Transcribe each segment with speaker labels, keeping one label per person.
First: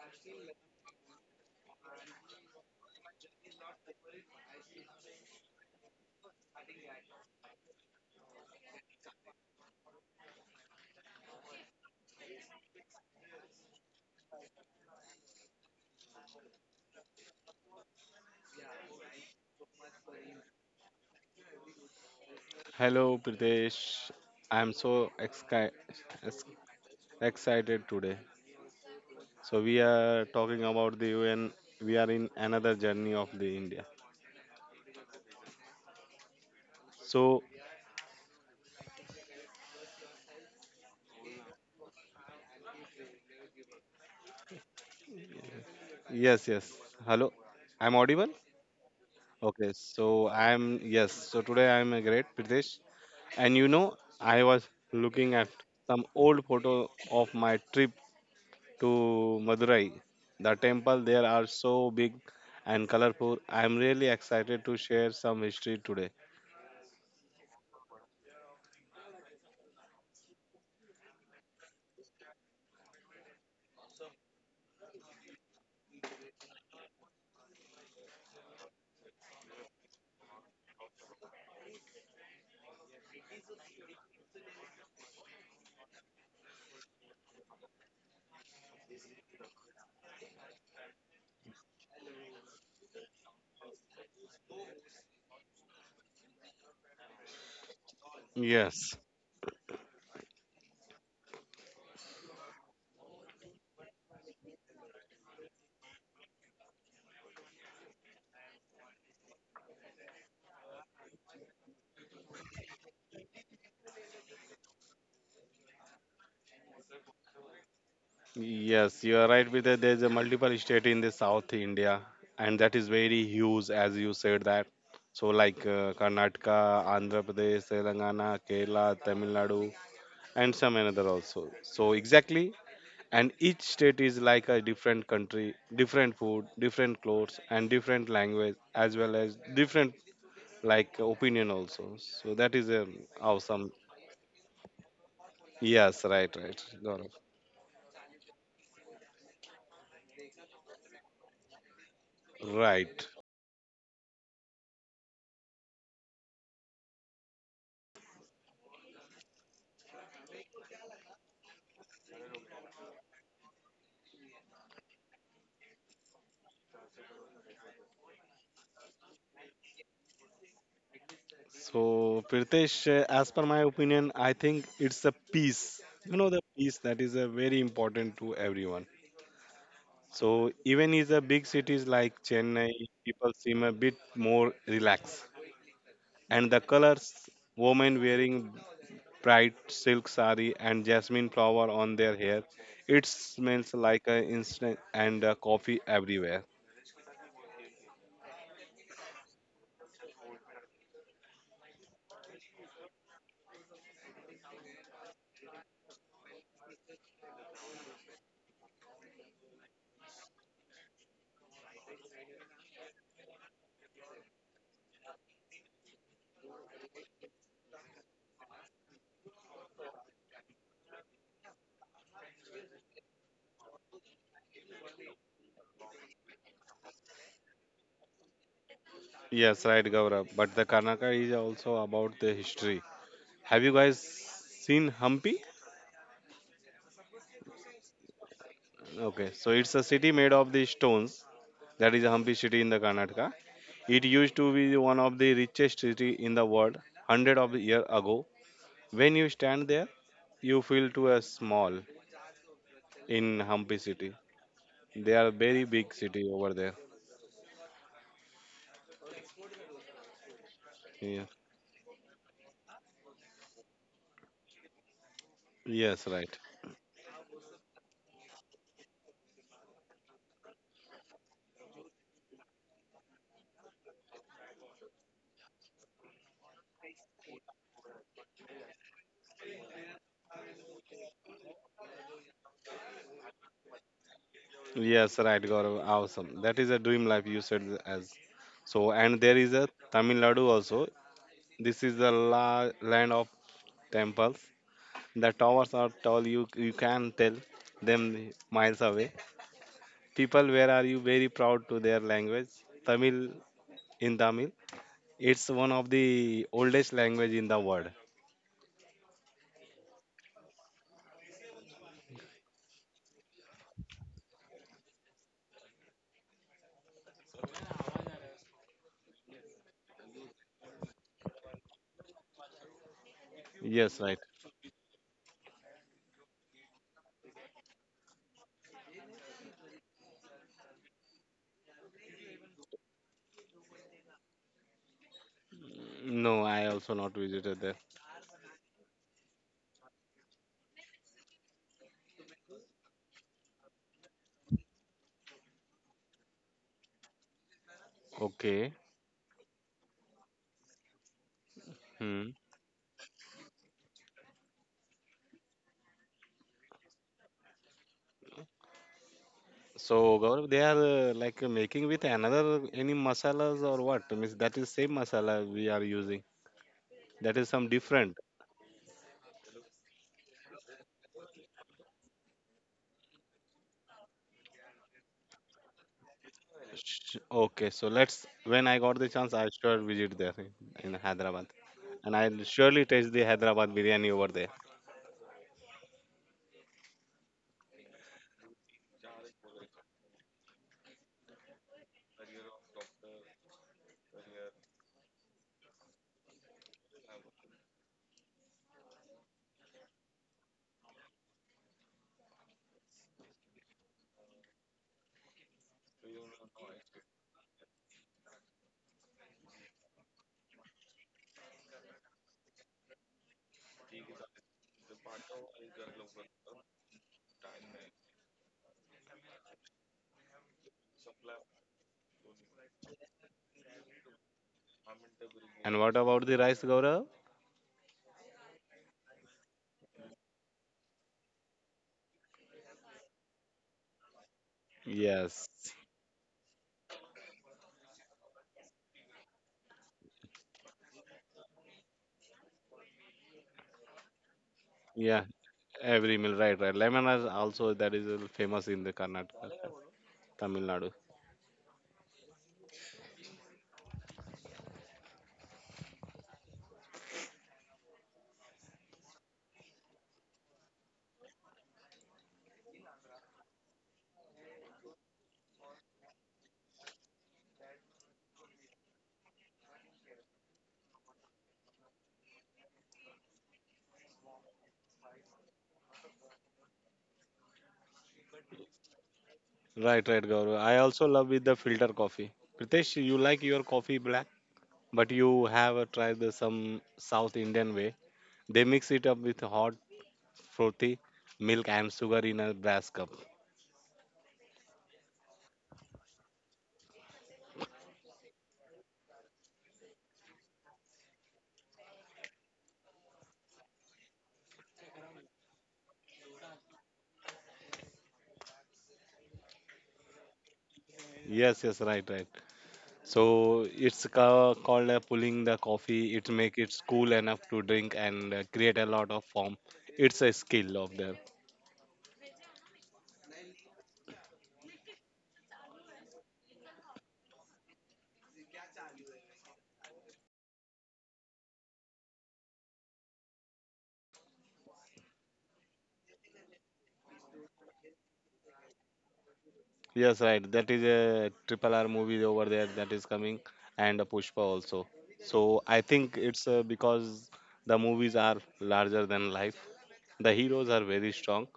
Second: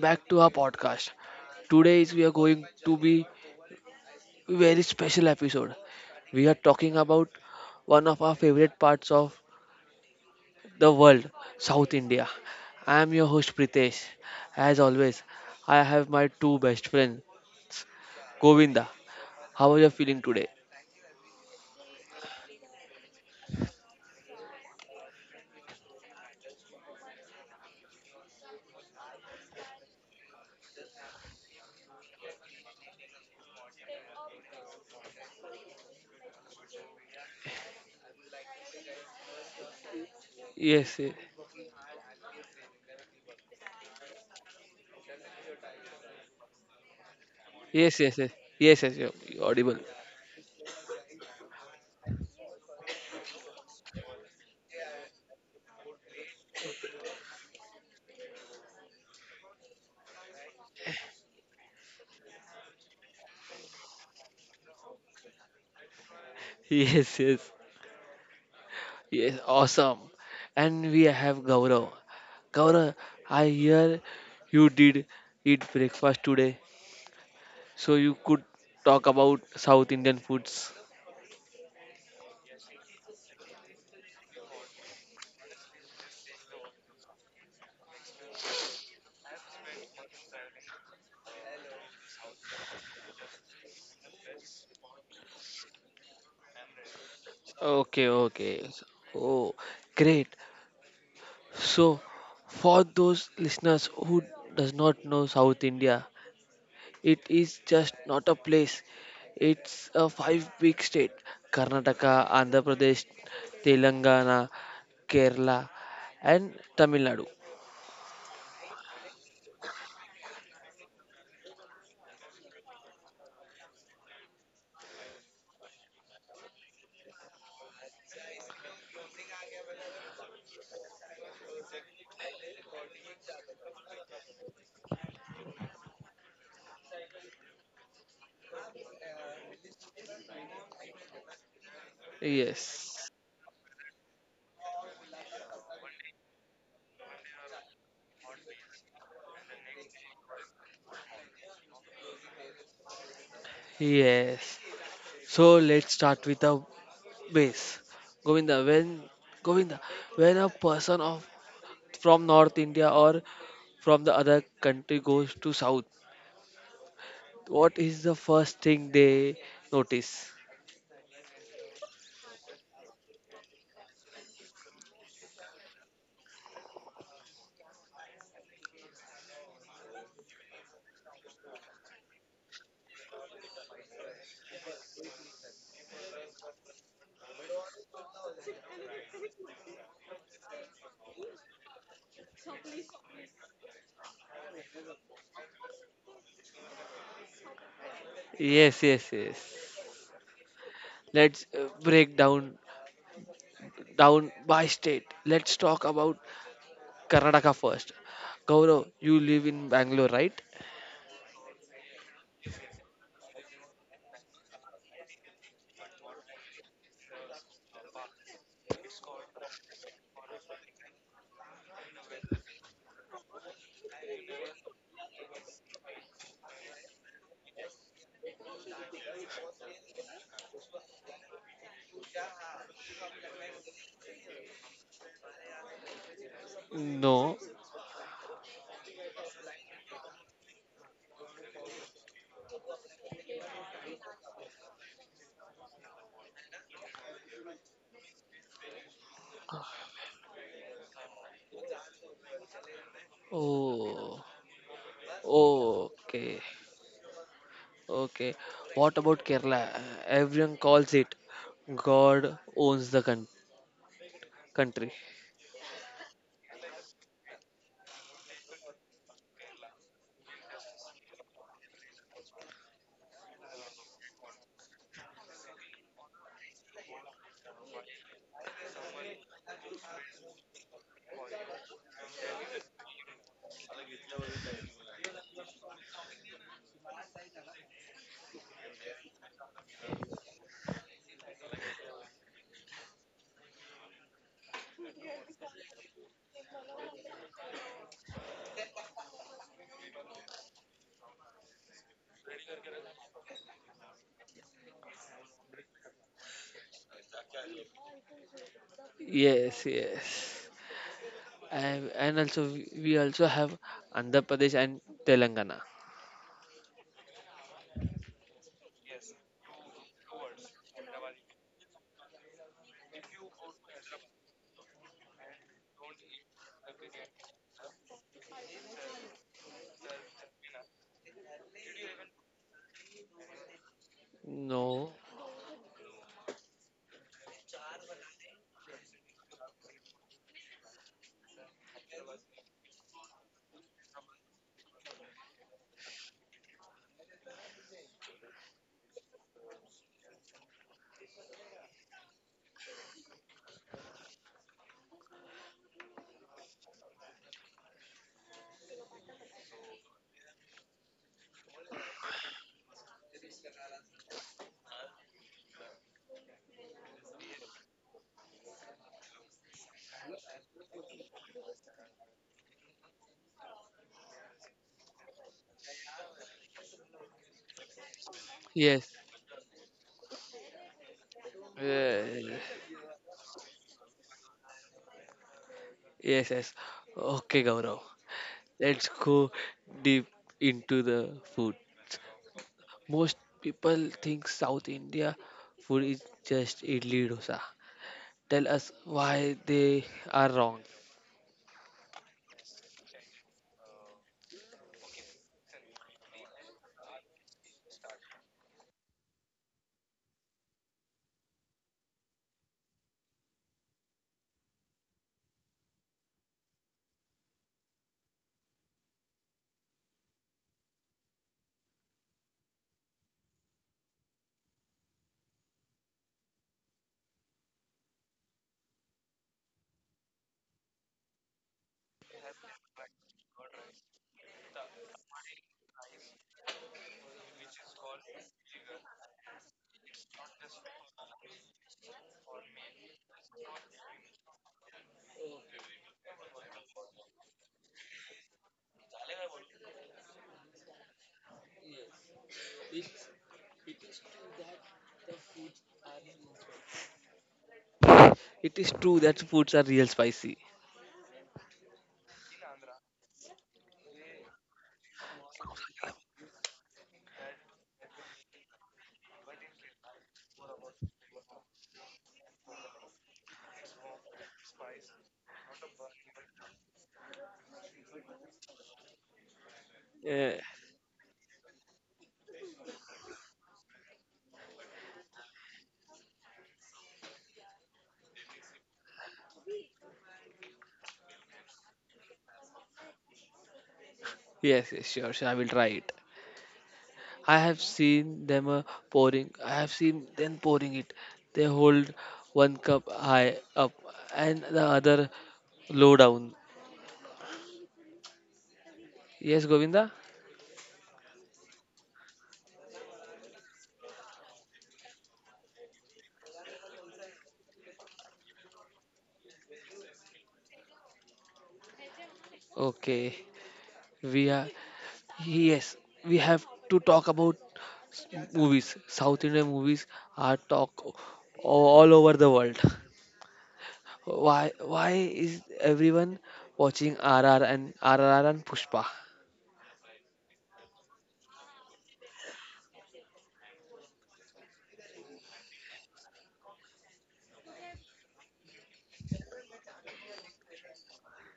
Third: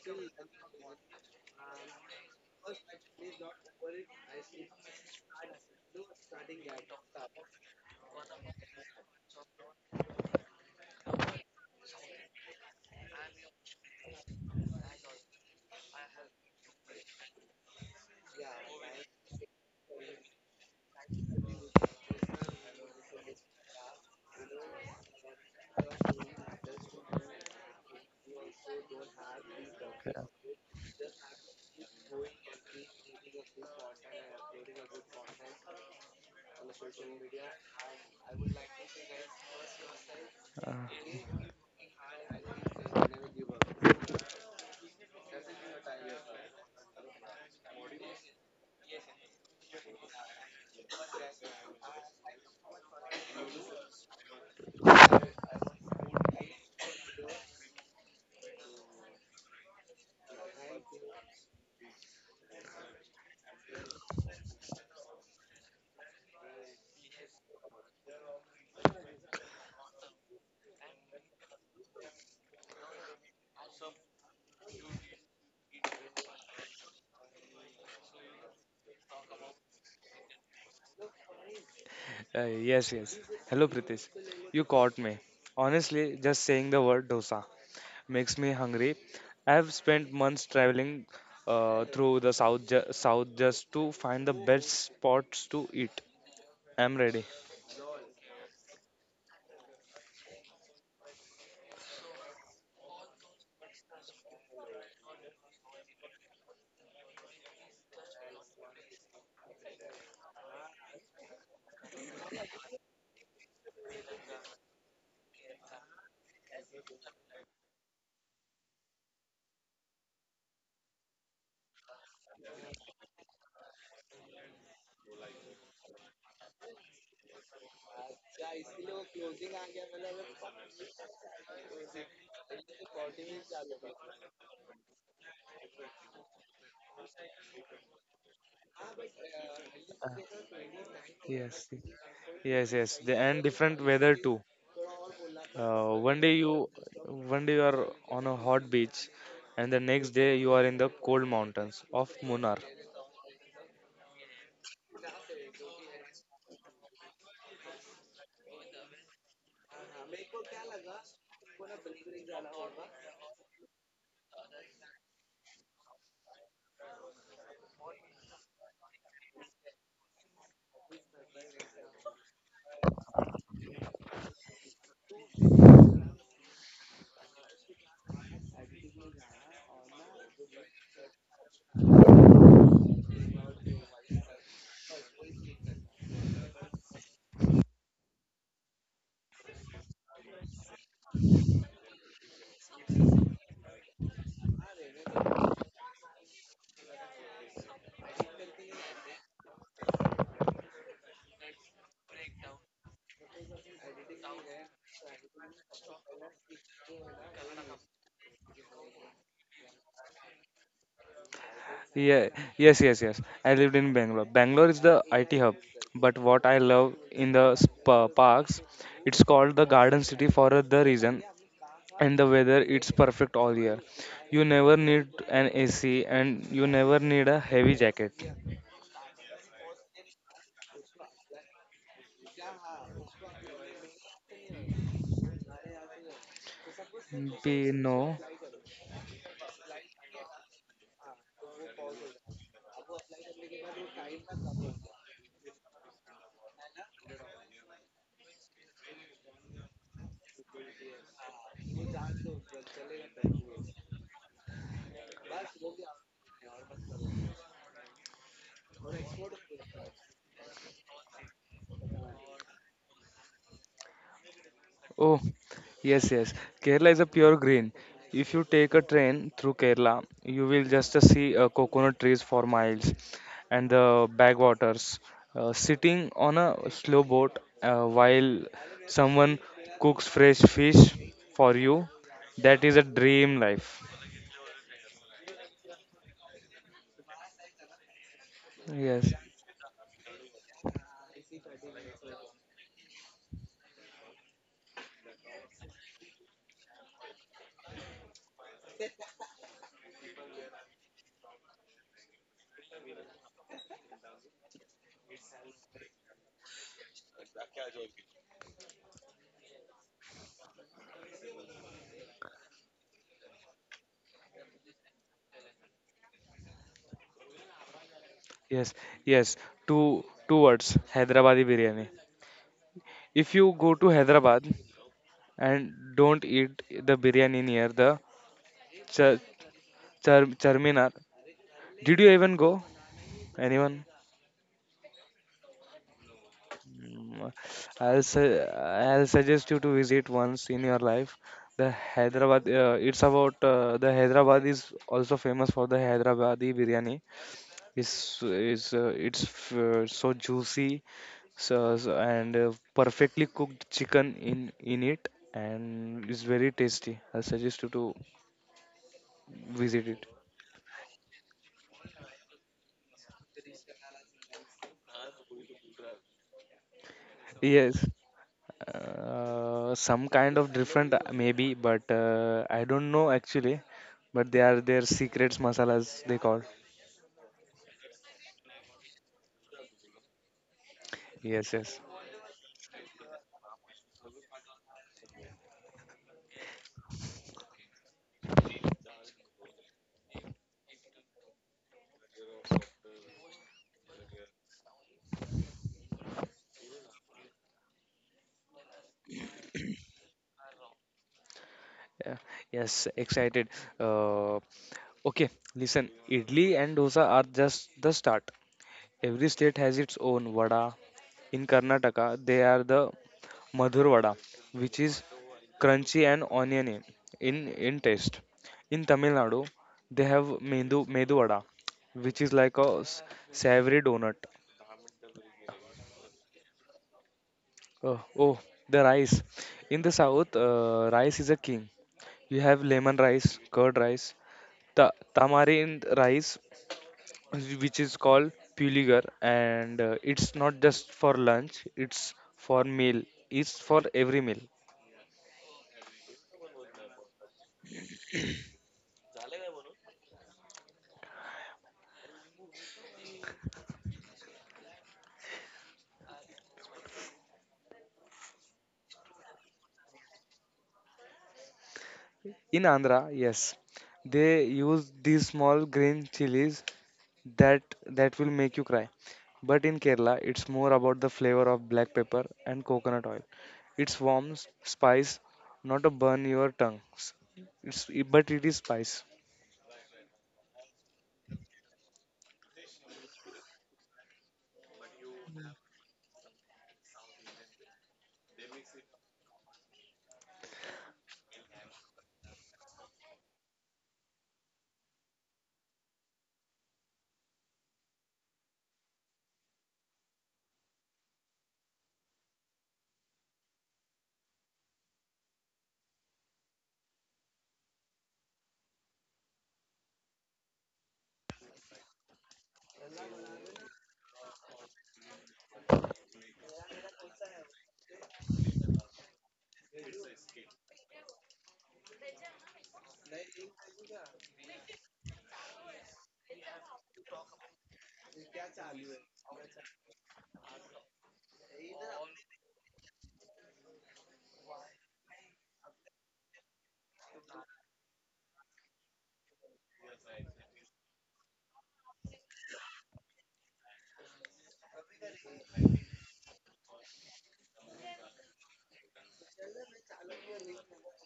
Speaker 1: back to our podcast. Today is we are going to be very special episode. We are talking about one of our favorite parts of the world, South India. I am your host Pritesh. As always, I have my two best friends, Govinda. How are you feeling today?
Speaker 2: Hello, Pritesh. I'm so exci- ex- excited today. So we are talking about the UN. We are in another journey of the India. So
Speaker 3: Uh,
Speaker 1: Yes,
Speaker 2: yes. Hello, I'm
Speaker 1: yes,
Speaker 2: audible.
Speaker 1: yes, yes, yes, yes, yes, you're
Speaker 2: Okay.
Speaker 1: audible.
Speaker 2: So I'm yes. So today I'm a great Pritesh. And I was looking at some old photo of my trip to Madurai. The temple there are so big and colorful. I'm really excited to share some history today.
Speaker 1: Yes, yes, yes, awesome. And we have Gaurav. Gaurav, I hear you did eat breakfast today, so you could talk about South Indian foods.
Speaker 3: yes, yes. Hello, Pritesh. You caught me. Honestly, just saying the word dosa makes me hungry. I have spent months traveling through the south, south just to find the best spots to eat. I'm ready.
Speaker 1: Okay, okay.
Speaker 2: Yes,
Speaker 1: Oh, great. So, for those listeners who does not know South India, it is just not a place. It's a five big state: Karnataka, Andhra Pradesh, Telangana, Kerala, and Tamil Nadu.
Speaker 2: yes, you are right with that. There's a multiple state in the South India, and that is very huge, as you said that. So like Karnataka, Andhra Pradesh, Telangana, Kerala, Tamil Nadu, and some another also. So exactly, and each state is like a different country, different food, different clothes, and different language, as well as different
Speaker 3: Uh,
Speaker 2: like opinion
Speaker 3: yes,
Speaker 2: also. So that is
Speaker 3: yes, yes.
Speaker 1: Yes.
Speaker 3: And
Speaker 2: awesome.
Speaker 3: different weather too.
Speaker 2: Yes,
Speaker 3: Uh,
Speaker 2: right,
Speaker 3: one day
Speaker 2: right,
Speaker 3: you,
Speaker 2: Gaurav.
Speaker 3: one day you are on a hot beach, and the next day you are in the cold mountains of Munnar.
Speaker 2: Right.
Speaker 1: Yes. So let's start with a base. Govinda, when Govinda, when a person of from North India or from the other country goes to South, what is the first thing they notice?
Speaker 2: So, Pritesh, as per my opinion, I think it's a peace. The peace that is a very important to everyone. So, even in the big cities like Chennai, people seem a bit more relaxed. And the colors, women wearing bright silk sari and jasmine flower on their hair, it smells like a instant and a coffee everywhere.
Speaker 1: Yes, yes, yes. Let's break down by state. Let's talk about Karnataka first. Gaurav, you live in Bangalore, right?
Speaker 3: Yeah, yes, yes, yes. I lived in Bangalore. Bangalore is the IT hub, but what I love in the spa parks, it's called the Garden City for the reason, and the weather it's perfect all year. You never need an AC, and you never need a heavy jacket.
Speaker 2: Yes, right, Gaurav. But the Karnataka is also about the history. Have you guys seen Hampi?
Speaker 1: No.
Speaker 3: No.
Speaker 2: Okay, so it's a city made of the stones. That is Hampi city in the Karnataka. It used to be one of the richest city in the world hundred of year ago. When you stand there, you feel to a small in Hampi city.
Speaker 1: Oh,
Speaker 2: They are very big city over
Speaker 1: okay.
Speaker 2: there.
Speaker 1: Okay. What about Kerala? Everyone calls
Speaker 2: Yeah.
Speaker 1: it God owns the country.
Speaker 3: Oh,
Speaker 2: Yes,
Speaker 3: yes,
Speaker 2: right.
Speaker 3: yes. Kerala is a pure green. If you take a train through Kerala, you will just see coconut trees for miles and the backwaters. Sitting on a slow boat while someone cooks fresh fish for you, that is a dream life.
Speaker 2: Yes, right, Gaurav. Awesome. That is a dream life you said as. So,
Speaker 3: Yes,
Speaker 2: and there is a Tamil Nadu also. This is the land of temples. The towers are tall, you can tell them miles away. People, where are you? Very proud to their language. Tamil in Tamil. It's one of the oldest language in the world.
Speaker 1: Yes, yes. And also we also have Andhra Pradesh and Telangana.
Speaker 3: yes, yes. Two words, Hyderabadi biryani. If you go
Speaker 2: Yes,
Speaker 3: to
Speaker 2: right.
Speaker 3: Hyderabad and don't eat the biryani near the ch- Charminar. Did you even go? Anyone?
Speaker 1: No.
Speaker 2: No, I also not
Speaker 3: Mm,
Speaker 2: visited there.
Speaker 3: I'll say I'll suggest you to visit once in your life. The Hyderabad. It's about the Hyderabad is also famous for the Hyderabadi biryani. It's
Speaker 2: Okay.
Speaker 3: it's uh, it's f- uh, so juicy,
Speaker 2: Hmm.
Speaker 3: and perfectly cooked chicken in it, and it's very tasty. I'll suggest you to visit it.
Speaker 2: So, Gaurav, they are like making with another any masalas or what? Means that is same masala we are using. That is some
Speaker 3: Yes.
Speaker 2: different.
Speaker 3: Some kind of different, maybe, but I don't know actually, but they are their secrets masalas they call.
Speaker 2: Okay, so let's when I got the
Speaker 1: Yes.
Speaker 2: chance, I sure visit there in Hyderabad.
Speaker 3: Yes, yes,
Speaker 2: And
Speaker 1: Yes,
Speaker 2: I'll surely taste the Hyderabad biryani over there.
Speaker 1: yes. yes. Okay, Gaurav. Let's go deep into the food. Most people think South India food is just idli dosa. Tell us why they are wrong.
Speaker 3: yeah. Yes, excited. uh, okay, listen, idli and dosa are just the start. Every state has its own vada. In Karnataka, they are the Madhur Vada, which is crunchy and oniony in taste. In Tamil Nadu, they have Medu Vada, which is like a savory donut.
Speaker 2: And what about the rice, Gaurav?
Speaker 3: Oh, oh, the rice. In the south, rice is a king. You have lemon rice, curd rice,
Speaker 2: Yes.
Speaker 3: tamarind rice, which is called puligar, and it's not just for lunch, it's for meal. It's for every meal.
Speaker 2: Yeah, every meal, right, right. Lemon rice also that is famous in the Karnataka, Tamil Nadu.
Speaker 1: It is true that foods are real spicy.
Speaker 3: In Andhra, yes, they use these small green chilies that that will make you cry. But in Kerala, it's more about the flavor of black pepper and coconut oil. It's warm spice, not a burn your tongue. It's but it is spice.
Speaker 2: Right, right,
Speaker 1: Uh,
Speaker 2: Gaurav. I also love with the filter coffee. Pritesh, you like your coffee black, but you have tried some South Indian way. They mix it up with hot, frothy milk and sugar in a brass cup.
Speaker 1: yes, yes, sure, sure. I will try it. I have seen them pouring it. They hold one cup high up and the other low down. Yes, Govinda.
Speaker 2: Yes, yes, right, right. So it's called pulling the coffee. It make it cool enough to drink and create a lot of foam. It's a skill of there.
Speaker 1: Okay, we are. Yes, we have to talk about s- movies. South Indian movies are talk o- all over the world. Why is everyone watching RR and RRR and Pushpa?
Speaker 2: Yes, right. That is a triple R movie over there that is coming, and a Pushpa also. So I think it's because the movies are larger than life. The heroes are very strong,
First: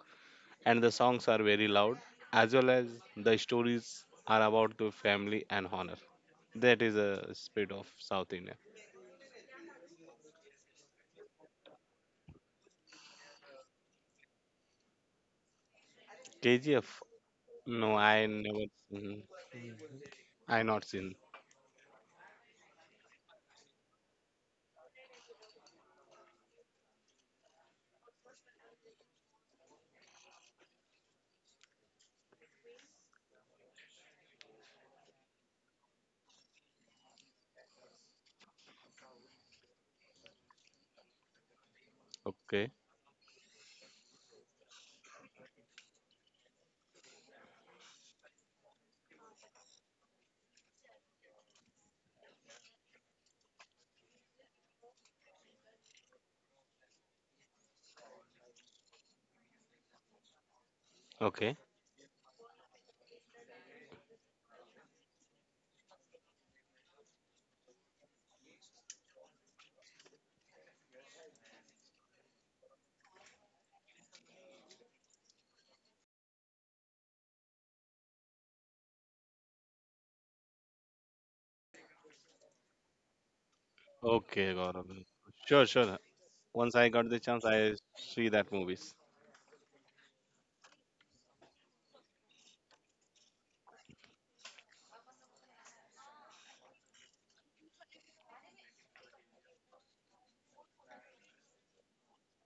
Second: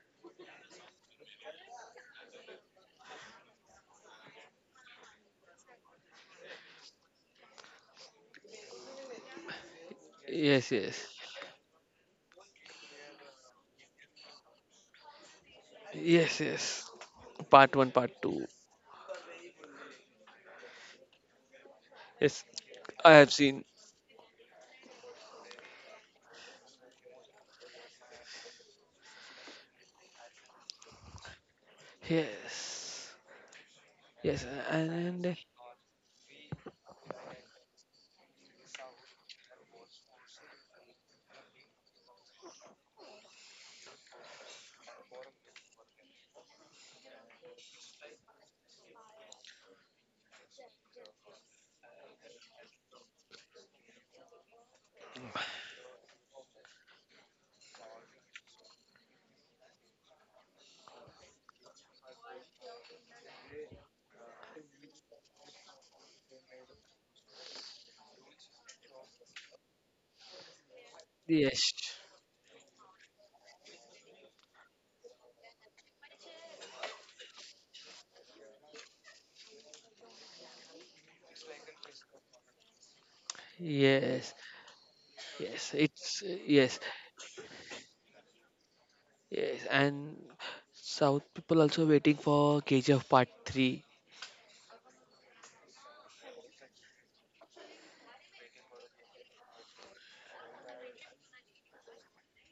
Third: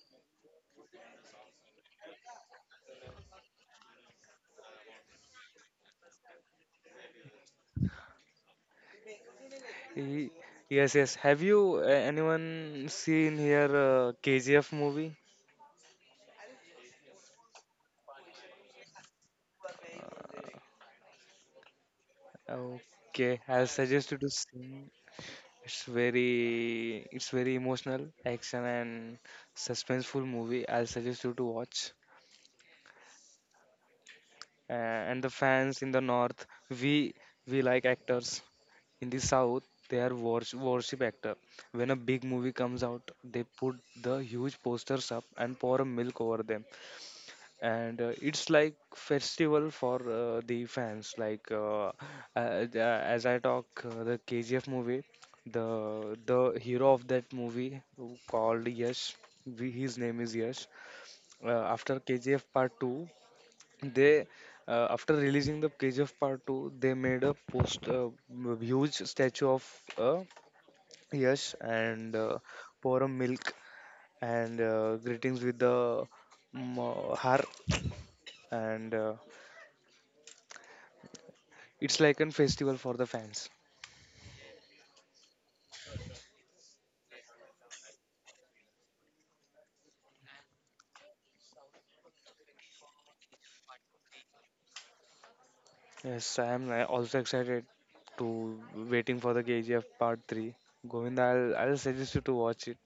Speaker 2: and the songs are very loud, as well as the stories are about the family and honor. That is a spirit of South India.
Speaker 3: Y-
Speaker 1: Yes,
Speaker 3: Yes,
Speaker 1: yes.
Speaker 3: yes. Have you anyone seen here KGF movie?
Speaker 1: Yes, yes.
Speaker 2: KGF.
Speaker 1: Part 1,
Speaker 2: No,
Speaker 1: part
Speaker 2: I
Speaker 1: 2.
Speaker 2: never seen. I not seen.
Speaker 1: Yes, I
Speaker 3: Okay,
Speaker 1: have
Speaker 3: I'll
Speaker 1: seen.
Speaker 3: suggest you to see. It's very emotional, action and suspenseful movie. I'll suggest you to watch.
Speaker 1: Yes.
Speaker 3: Uh,
Speaker 1: Yes,
Speaker 3: and
Speaker 1: and
Speaker 3: the
Speaker 1: and-
Speaker 3: fans in the north, we like actors. In the south, they are worship actor. When a big movie comes out,
Speaker 2: Okay,
Speaker 3: they put the huge posters up and pour a milk over them. And it's like festival for the fans like as I talk the kgf movie. The hero of that movie who called yash, his name is yash. uh, After
Speaker 2: okay,
Speaker 3: KGF part 2, they, after releasing the KGF part 2, they made a post huge statue of uh, yash,
Speaker 1: yes.
Speaker 3: and pour a milk, and greetings with the har, and it's like a festival for the fans.
Speaker 1: Yes.
Speaker 2: okay, Gaurav. Sure,
Speaker 1: Yes,
Speaker 2: sure.
Speaker 1: it's yes.
Speaker 2: Once I got the chance, I see that movies.
Speaker 1: Yes, and South people also waiting for KGF part 3.
Speaker 3: Yes, I am also excited to waiting for the KGF Part Three. Govinda, I'll suggest you to watch it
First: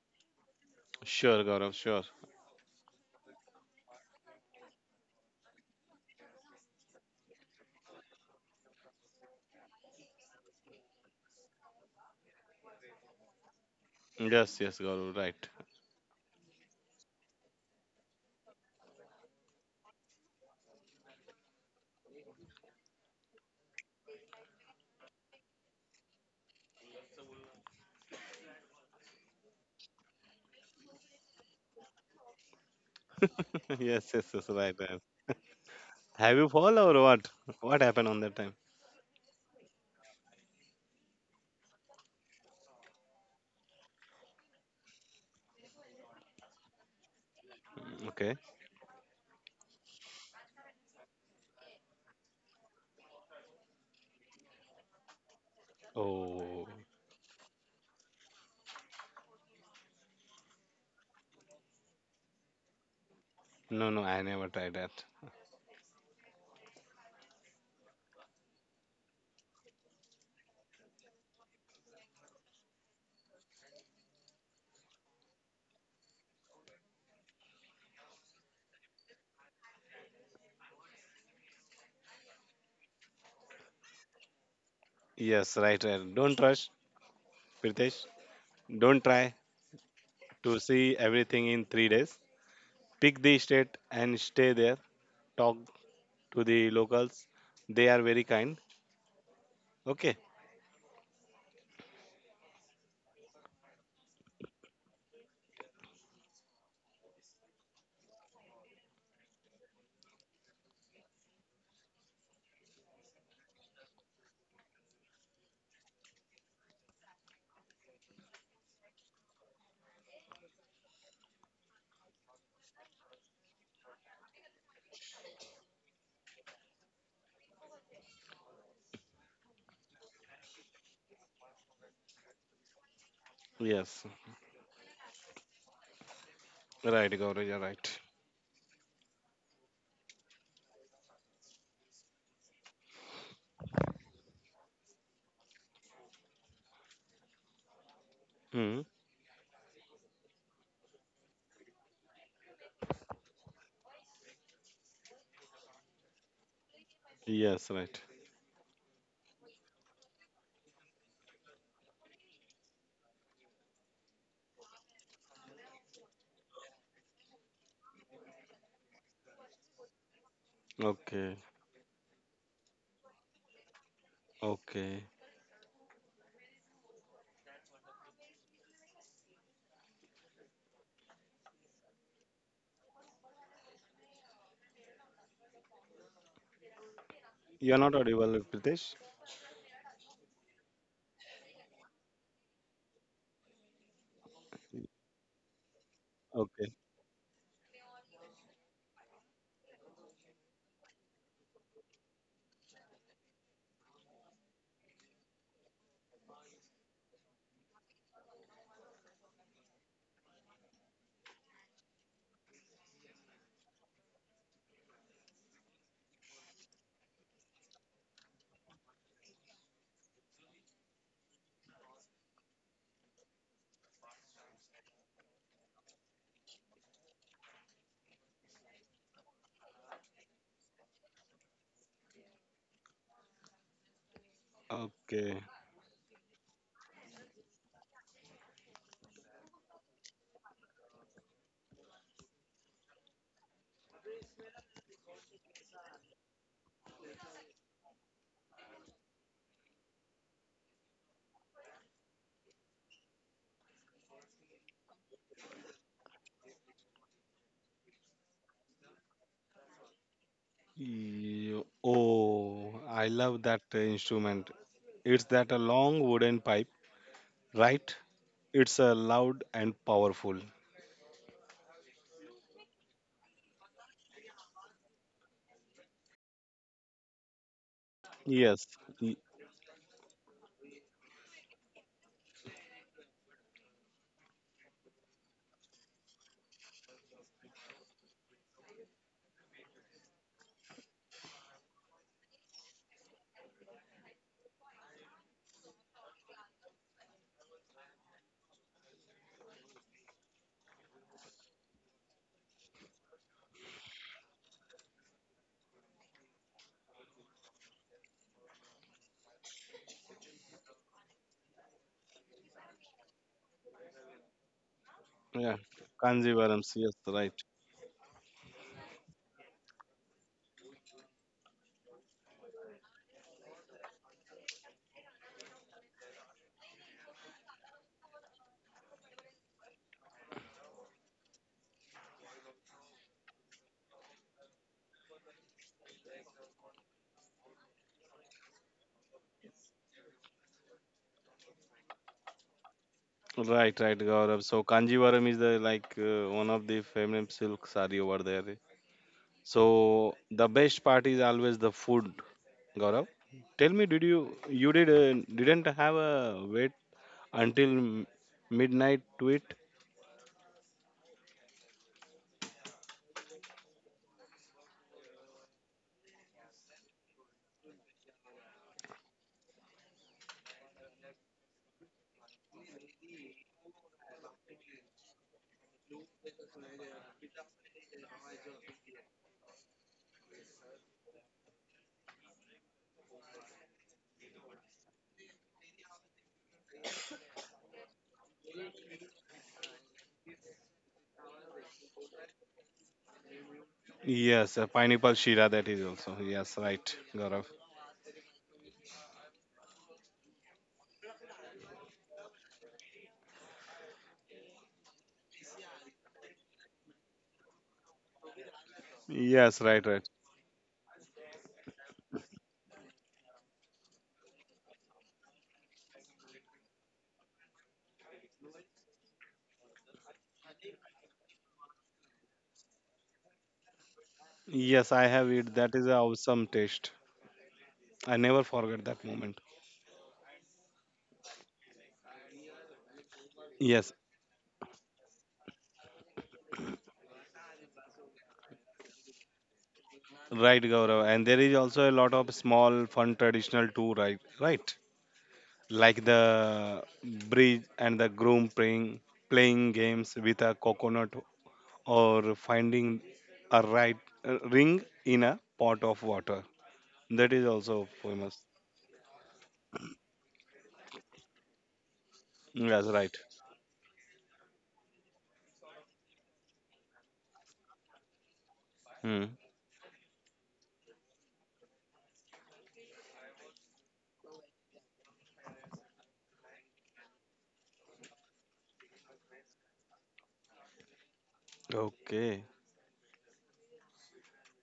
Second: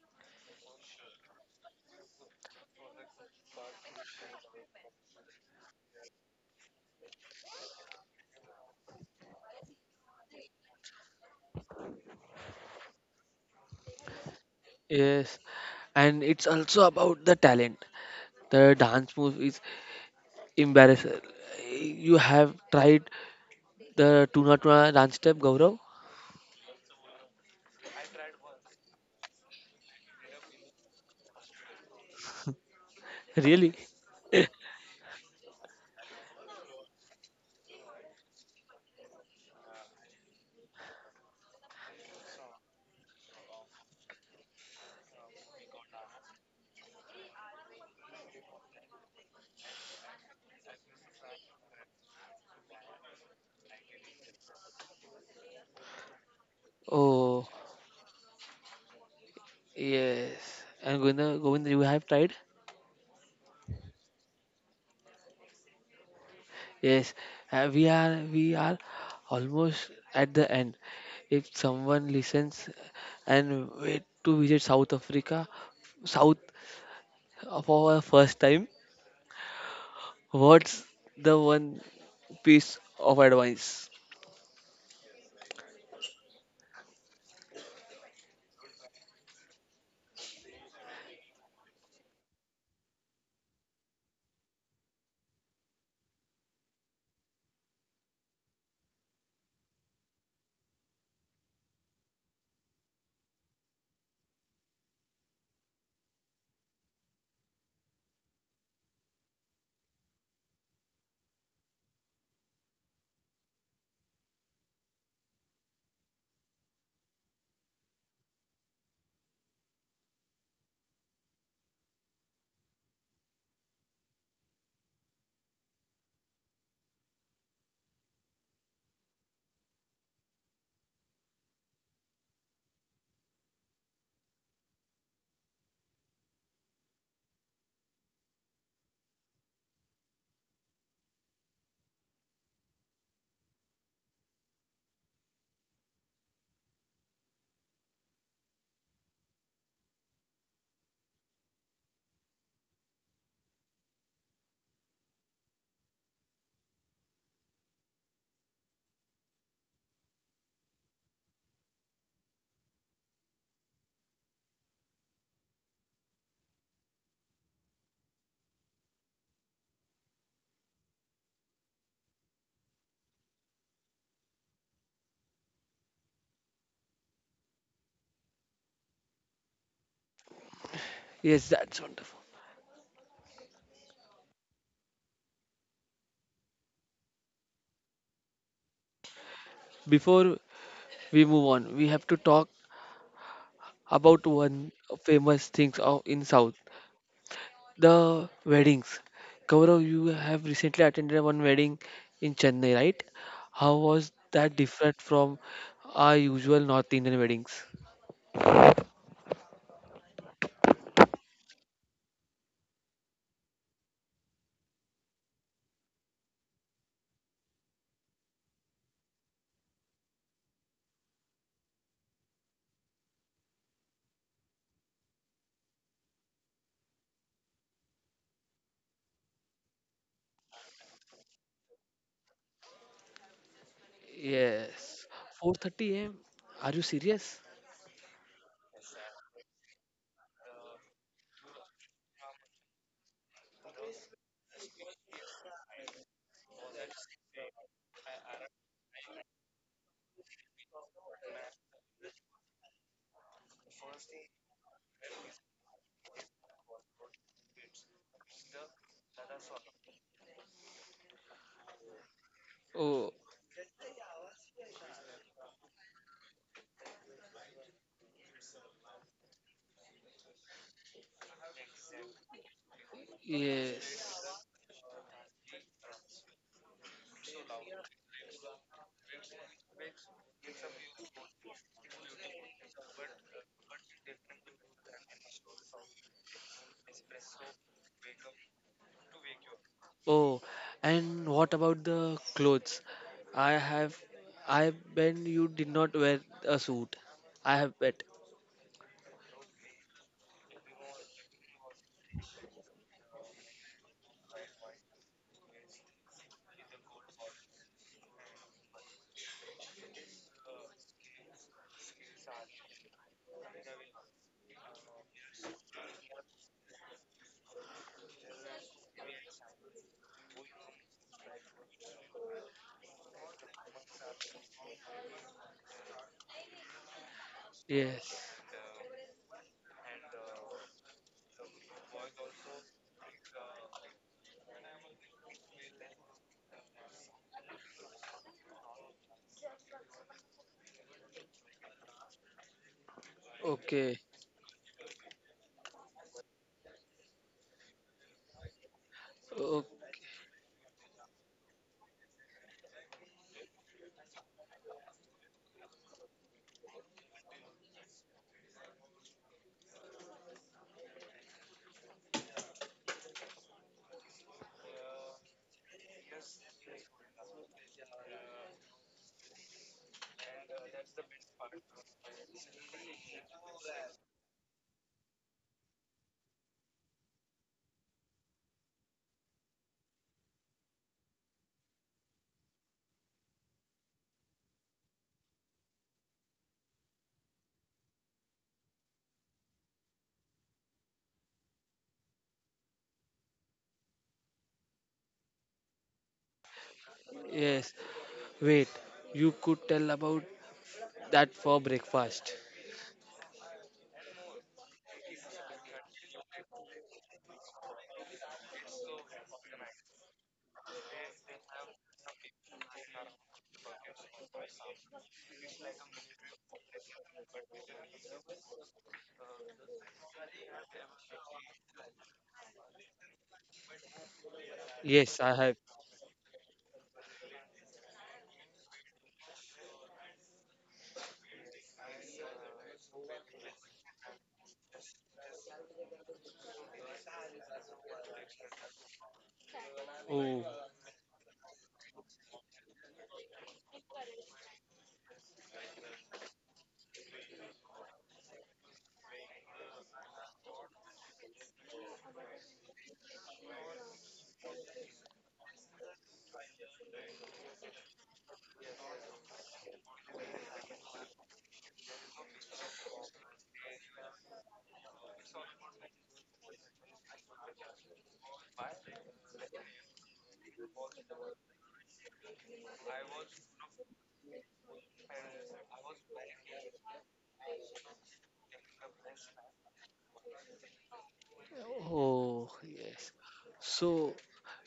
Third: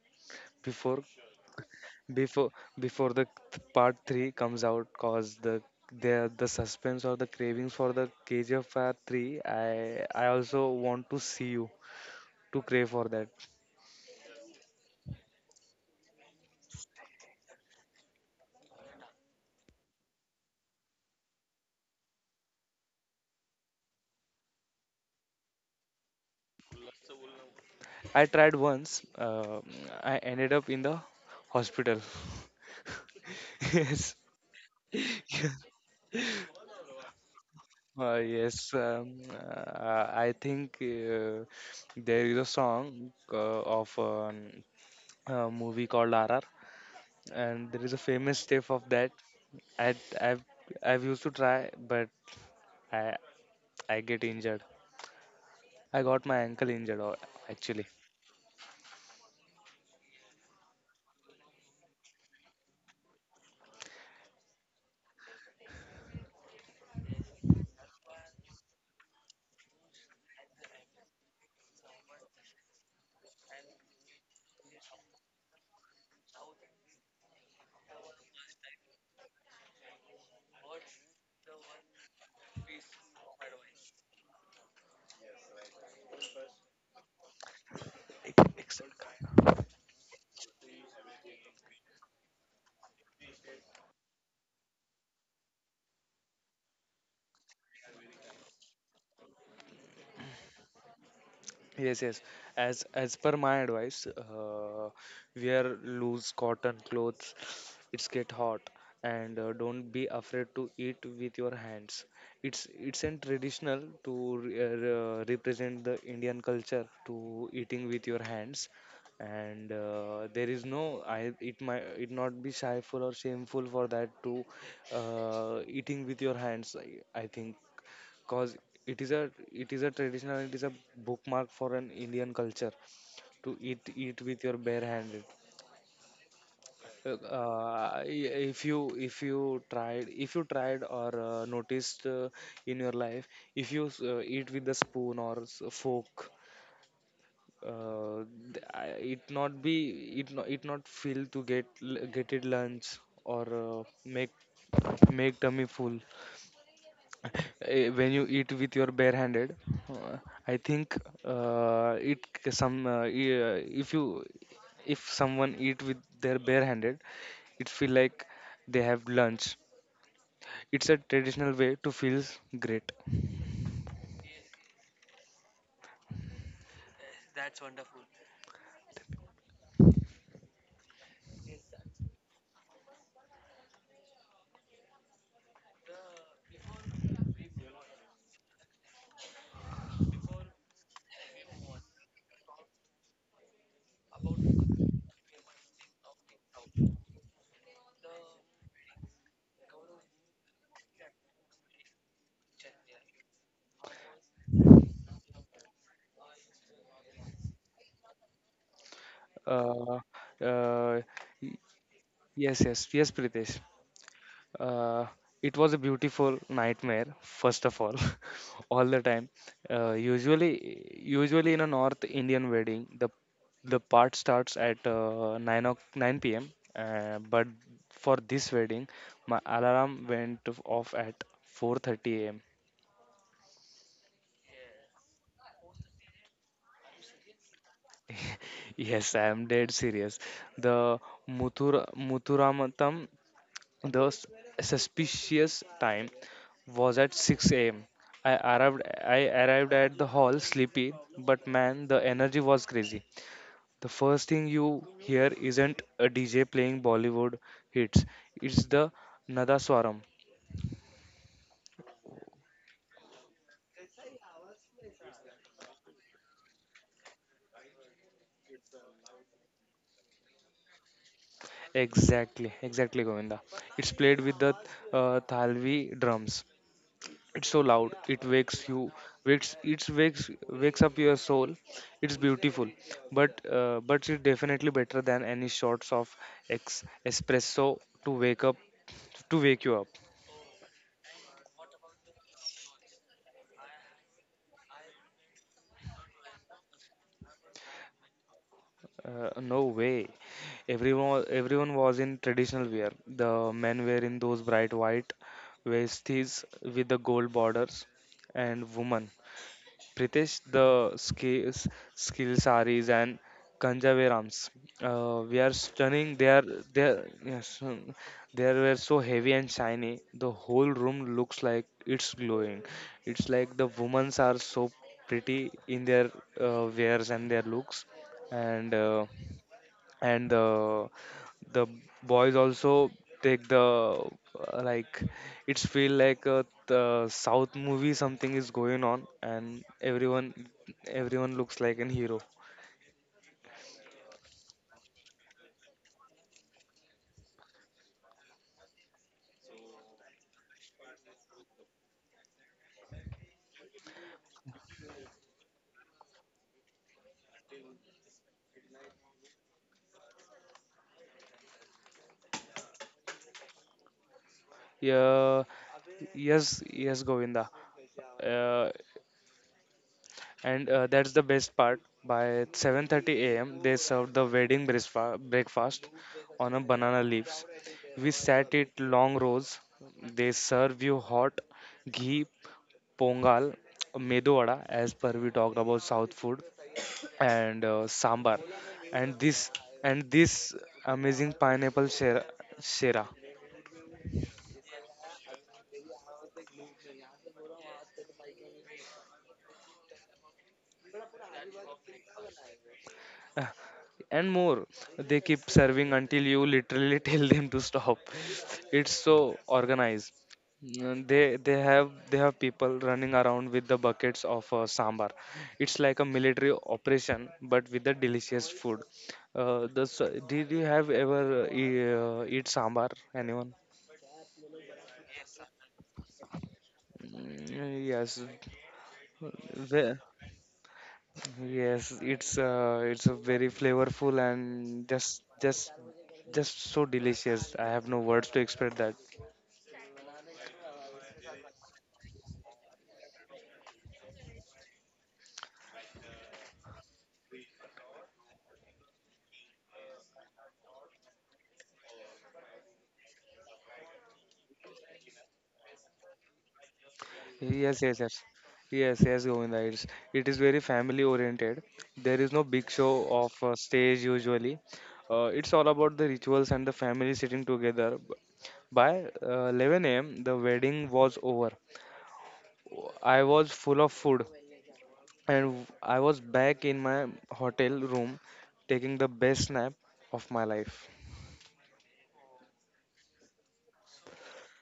Speaker 3: before
Speaker 2: Sure, Gaurav. Sure.
Speaker 3: before before the Part Three comes out, cause the suspense or the cravings for the KGF Part Three. I also want to see you to crave for that.
Speaker 2: Yes, yes, Gaurav.
Speaker 1: Yes.
Speaker 2: Right.
Speaker 1: And it's also about the talent. The dance move is embarrassing. You have tried the tuna tuna dance step, Gaurav?
Speaker 3: I tried once. I ended up in the hospital.
Speaker 1: Really?
Speaker 2: yes, yes, yes.
Speaker 3: yes.
Speaker 2: Right, right. Have you fall or what? What happened on that time?
Speaker 3: Yes, I think there is a song of a movie called RR, and there is
Speaker 2: Okay.
Speaker 3: a famous step of that. I I've I've used to try, but I I get injured. I got
Speaker 2: Oh,
Speaker 3: my ankle injured,
Speaker 1: Oh,
Speaker 3: or actually.
Speaker 1: yes. And Govinda, you have tried?
Speaker 2: no, no. I never tried that.
Speaker 1: Yes. We are almost at the end. If someone listens and wait to visit South for our first time, what's the one piece of advice?
Speaker 2: Yes, right, right. Don't rush, Pritesh. Don't try to see everything in 3 days. Pick the state and stay there. Talk to the locals. They are very kind. Okay.
Speaker 3: Yes, yes. As per my advice, wear loose cotton clothes. It's get hot, and don't be afraid to eat with your hands. It's an traditional to represent the Indian culture to eating with your hands, and there is no I it might it not be shyful or shameful for that to eating with your hands. I think, cause it is a traditional, it is a bookmark for an indian culture to
Speaker 2: Yes.
Speaker 3: eat with your bare hand.
Speaker 2: Right,
Speaker 3: uh,
Speaker 2: Gaurav, you're right.
Speaker 3: if you tried or noticed, in your life, if you eat with a spoon or fork uh,
Speaker 2: Hmm.
Speaker 3: it not be it not feel to get get it lunch, or make tummy full.
Speaker 2: Yes, right.
Speaker 3: When you eat with your bare handed, uh, I think it c- some e- if you if someone eat with their bare handed, it feel like they have lunch. It's a
Speaker 2: Okay.
Speaker 3: traditional way to feel great.
Speaker 2: Okay.
Speaker 1: Yes, that's wonderful.
Speaker 2: You're not audible, Pritesh.
Speaker 1: Before we move on, we have to talk about one famous things of in South.
Speaker 2: Okay.
Speaker 1: The weddings. Gaurav, you have recently attended one wedding in Chennai, right? How was that different from our usual North Indian weddings?
Speaker 3: uh, uh, y- yes, yes, yes, Pritesh. Uh, it was a beautiful nightmare, first of all, all the time. Usually, in a North Indian wedding, the part starts at 9 p.m. But for this wedding, my alarm went off at 4:30 a.m.
Speaker 1: Yes.
Speaker 2: Okay.
Speaker 1: 4:30 a.m.? Are you serious?
Speaker 3: Yes, I am dead serious. The Muthuramatam. The suspicious time was at 6 a.m. I arrived I arrived at the hall sleepy, but man, the energy was crazy. The first thing you hear isn't a DJ playing Bollywood hits. It's the Nada Swaram.
Speaker 2: Oh, I
Speaker 1: Oh,
Speaker 2: love that instrument. It's that a long wooden pipe, right? It's loud and powerful.
Speaker 3: Exactly, Govinda. It's played
Speaker 1: yes.
Speaker 3: with the Thalvi drums. It's so loud, it wakes
Speaker 2: Yes.
Speaker 3: you
Speaker 2: y-
Speaker 3: wakes it wakes wakes up your soul. It's beautiful, but but it's definitely better than any shots of espresso to wake you up.
Speaker 1: Oh, and what about the clothes? I have, I bet you did not wear a suit. I have bet.
Speaker 3: No way. Everyone was in traditional wear. The men were in those bright white vesties with the gold borders, and women, Pritesh, the skill saris and kanjaverams were
Speaker 2: Yeah.
Speaker 3: stunning. They are
Speaker 2: Kanjivarams.
Speaker 3: they
Speaker 2: Yes,
Speaker 3: are-
Speaker 2: right.
Speaker 3: yes, um, they were so heavy and shiny. The whole room looks like it's glowing. It's like the women's are so pretty in their wares and their looks,
Speaker 1: Yes.
Speaker 3: and. Uh, and the boys also take the like it's feel like a the south movie. Something is going on, and everyone looks like an hero.
Speaker 2: Right,
Speaker 1: Okay.
Speaker 2: right, Gaurav. So Kanjivaram is the like one of the feminine silk saree over there.
Speaker 1: Oh,
Speaker 2: So the best part is always the food, Gaurav. Tell me, did you you did didn't have a wait until midnight to eat?
Speaker 3: Yeah yes yes Govinda. Uh, and That's the best part. By 7:30 a.m. they served the wedding breakfast on a banana leaves. We sat it long rows, they serve you hot ghee pongal, medu vada, as per we talked about South food, and sambar, and this amazing pineapple shera.
Speaker 2: Yes, a pineapple shira that is also. Yes, right, Gaurav.
Speaker 1: yes. Wait, you could tell about that for breakfast.
Speaker 3: And more, they keep serving until you literally tell them to stop. It's so
Speaker 2: Yes, right,
Speaker 3: organized.
Speaker 2: right.
Speaker 3: They have people running around with the buckets of sambar. It's like a military operation, but with the delicious food. uh, the, s- did you have ever eat sambar, anyone?
Speaker 2: Yes, I
Speaker 1: Yes,
Speaker 2: have
Speaker 1: I
Speaker 2: it.
Speaker 1: have.
Speaker 2: That is a awesome taste.
Speaker 3: Mm,
Speaker 2: I
Speaker 3: yes.
Speaker 2: never forget that moment.
Speaker 3: Yes, it's a very
Speaker 2: Yes,
Speaker 3: flavorful and just so delicious. I have no words to express that.
Speaker 1: Oh,
Speaker 2: right, Gaurav. And there is also a lot of small, fun traditional too, right? Right, like the bridge and the groom playing games with a coconut or finding a right ring in a pot of water. That is also
Speaker 3: Yes, yes, yes.
Speaker 2: famous.
Speaker 3: Yes, yes, Govinda. It is very family oriented. There is no big
Speaker 2: Yes, right.
Speaker 3: show of stage usually. It's all about the rituals and the family sitting together. B- By
Speaker 2: Hmm.
Speaker 3: uh, 11 a.m., the wedding was over. I was full of food and I was back in my hotel room taking the best nap of my life.
Speaker 2: Okay.
Speaker 1: oh, yes. So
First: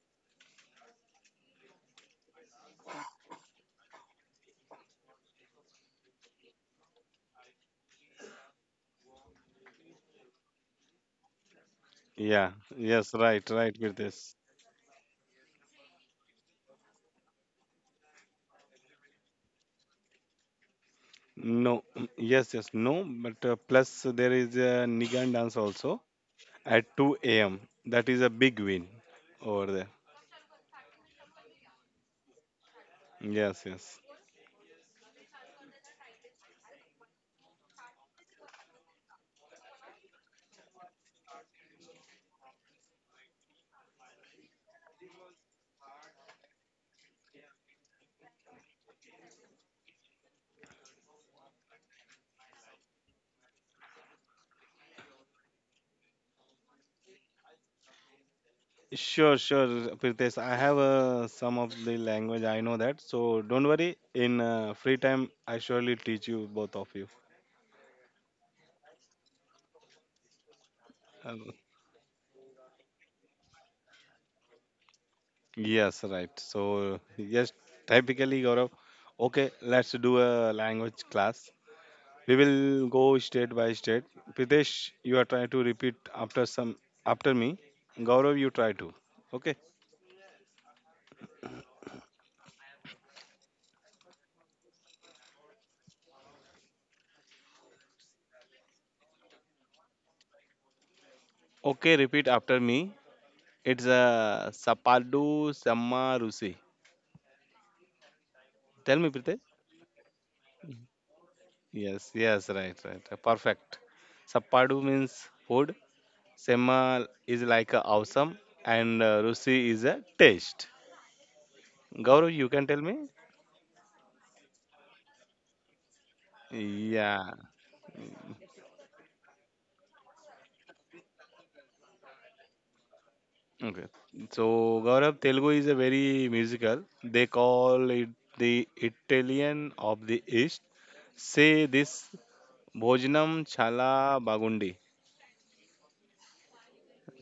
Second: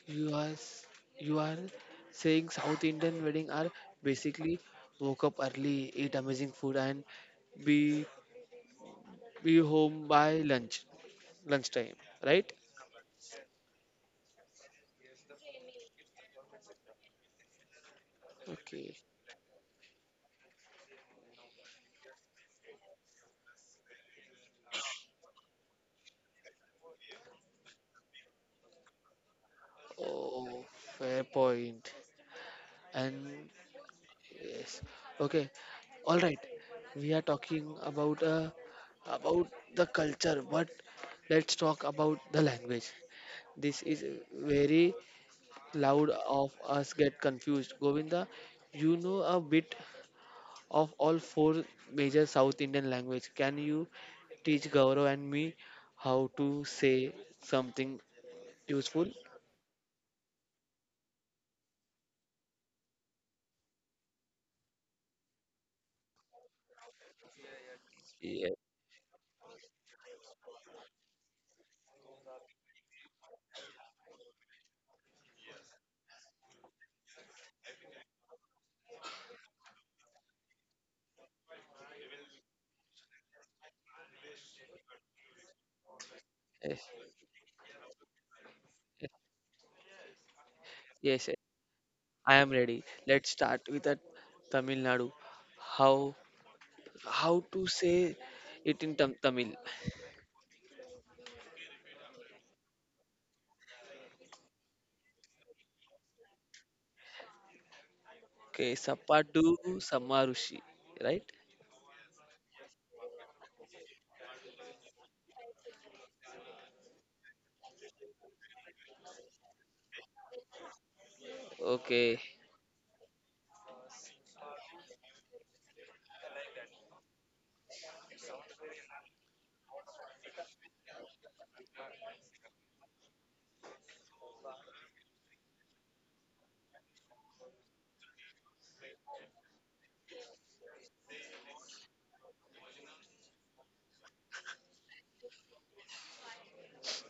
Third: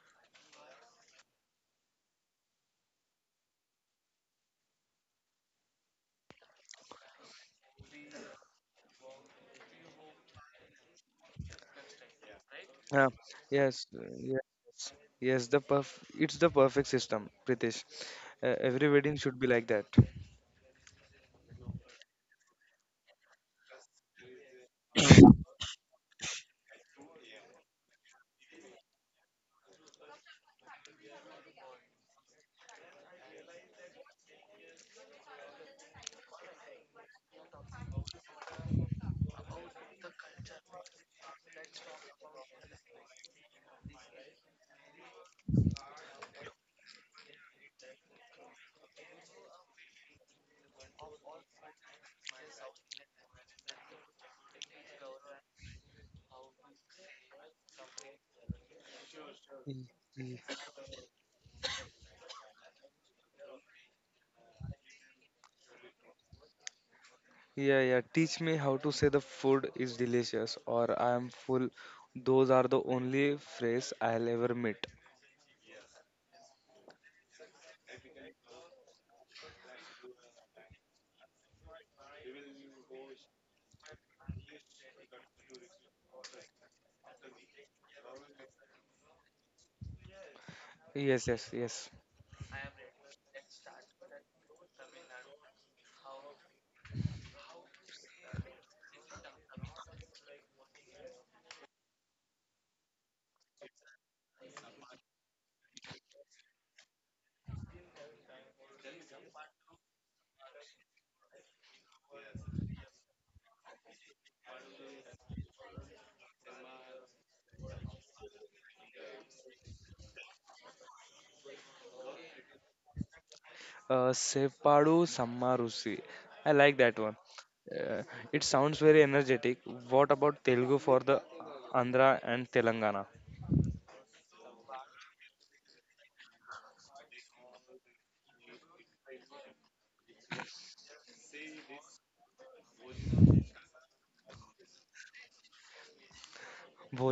Speaker 1: you are s- you are saying South Indian wedding are basically woke up early, eat amazing food, and be be home by lunchtime, right?
Speaker 2: Yeah.
Speaker 3: Uh,
Speaker 2: Yes. Right. Right.
Speaker 3: yes, uh,
Speaker 2: With
Speaker 3: yeah, yes, the perf it's the perfect system, Pritesh. Every
Speaker 1: Okay.
Speaker 3: wedding should be like that.
Speaker 2: no. Yes. Yes. No. But plus there is a Nigan dance also at 2 a.m. That is a big win over there.
Speaker 1: Oh, fair point. And
Speaker 2: Yes. Yes.
Speaker 1: yes. Okay. All right. We are talking about about the culture, but let's talk about the language. This is very loud of us get confused. Govinda, you know a bit of all four major South Indian language. Can you teach Gaurav and me how to say something useful?
Speaker 2: Sure, sure,
Speaker 3: Y-
Speaker 2: Pritesh.
Speaker 3: y-
Speaker 2: I have some of the language. I know that. So don't worry. In free time, I surely teach you both of you.
Speaker 3: Yeah, yeah. Teach me
Speaker 1: Yes.
Speaker 3: how to say the food is delicious or I am
Speaker 2: Uh,
Speaker 3: full. Those are the only phrase I'll ever meet.
Speaker 2: Yes, right. So, yes, typically, Gaurav, okay, let's do a language class. We will go state by state. Pritesh, you are trying to repeat after some
Speaker 1: Yes.
Speaker 2: after me. Gaurav, you try to.
Speaker 1: Yes.
Speaker 2: Okay.
Speaker 3: Yes,
Speaker 1: yes.
Speaker 3: yes, yes.
Speaker 1: I am ready. Let's start with a Tamil Nadu. How how to say it in Tamil.
Speaker 2: Okay, repeat after me. It's a Sapadu Samarusi.
Speaker 1: Okay,
Speaker 2: Tell me, Pritesh.
Speaker 1: Sapadu Samarushi, right?
Speaker 2: Yes, yes, right, right. Perfect. Sapadu means food. Sema is like a awesome, and Rusi is a taste.
Speaker 1: Okay,
Speaker 2: Gaurav, you can tell me.
Speaker 3: Sepadu Sammarusi. I like that one.
Speaker 2: Yeah.
Speaker 3: Uh, it sounds very energetic. What about Telugu for the Andhra and Telangana?
Speaker 2: Okay. So Gaurav, Telugu is a very musical. They call it the Italian of the East. Say this Bhojanam Chala Bagundi.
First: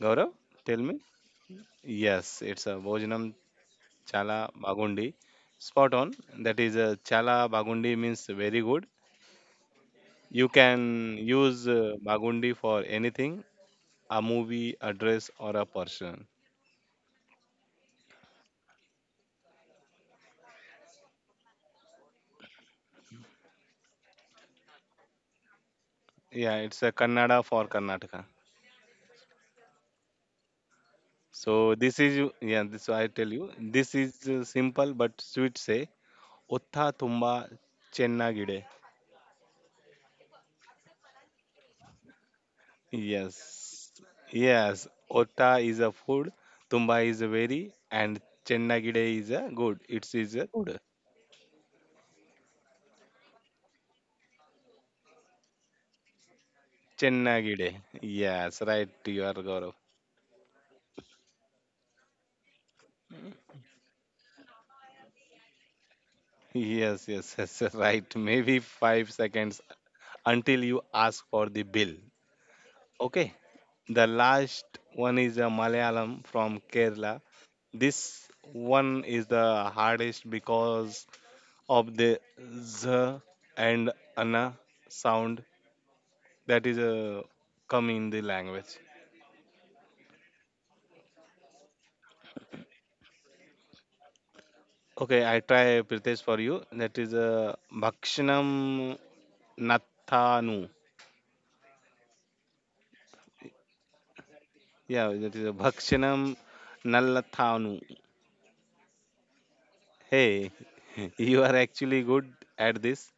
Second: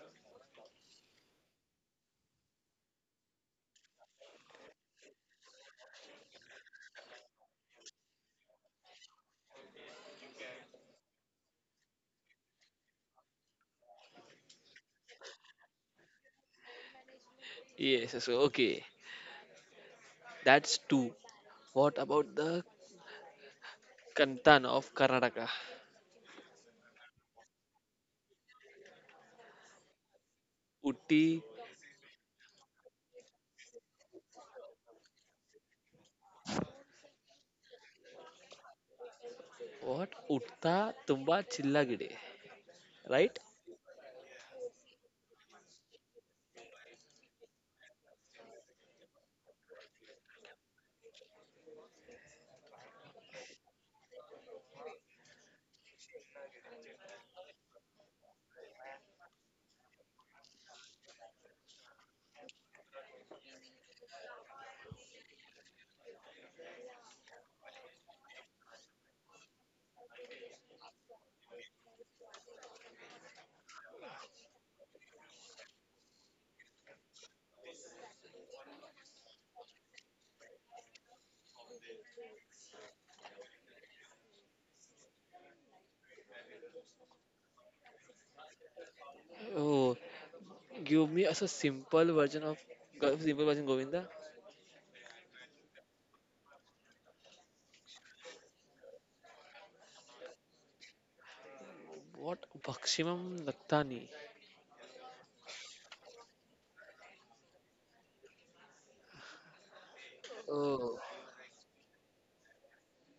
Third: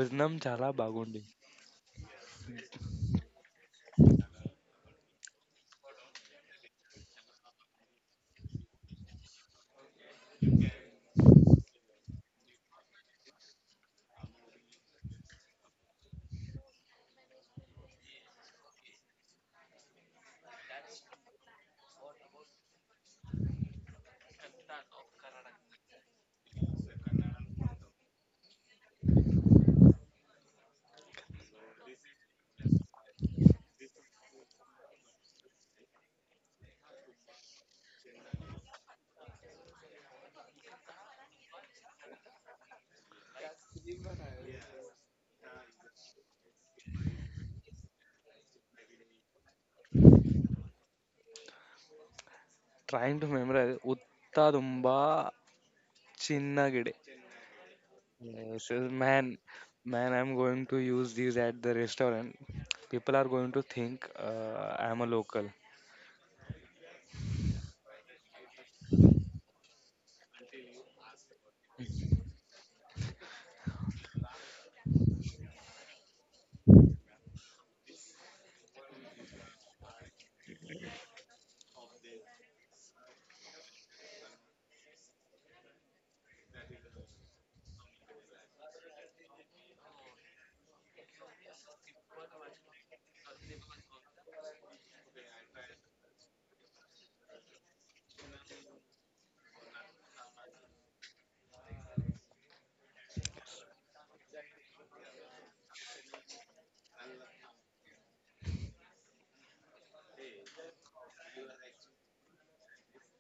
Speaker 2: Gaurav,
Speaker 3: chala
Speaker 2: tell me.
Speaker 3: bagundi.
Speaker 2: Yes, it's a Bhojanam Chala Bagundi. Spot on. That is a Chala Bagundi means very good. You can use Bagundi for anything, a movie, a dress, or a person.
Speaker 1: yes, so okay, that's two. What about the Kantan of Karnataka?
Speaker 2: Yeah, it's a Kannada for Karnataka.
Speaker 1: Utti,
Speaker 2: So this is yeah. This I tell you. This is simple but sweet. Say otta thumba chennagide.
Speaker 1: what? Utta Tumba Chillagide, right?
Speaker 2: Yes, yes. Otta is a food. Thumba is a very and chennagide is a good. It is a good.
Speaker 3: Trying to memorize Uttadumba Chinnagide.
Speaker 2: Chennagide.
Speaker 3: Yes, yes,
Speaker 2: Yes,
Speaker 3: man,
Speaker 2: right. You are Gaurav.
Speaker 3: I'm going to use these at the restaurant. People are going to think I'm a local.
Speaker 2: Yes, yes, yes. Right. Maybe 5 seconds until you ask for the bill. Okay. The last one is a Malayalam from Kerala. This one is the hardest because of the z and ana sound that is come in the language.
Speaker 1: Oh, give me as a simple version of simple version Govinda.
Speaker 2: Okay, I try Pritesh for you. That is a Bhakshanam Nathanu.
Speaker 1: What? Bakshimam Nattani.
Speaker 2: Yeah, that is a Bhakshanam Nallathanu. Hey,
Speaker 1: Oh,
Speaker 2: you are actually good at this.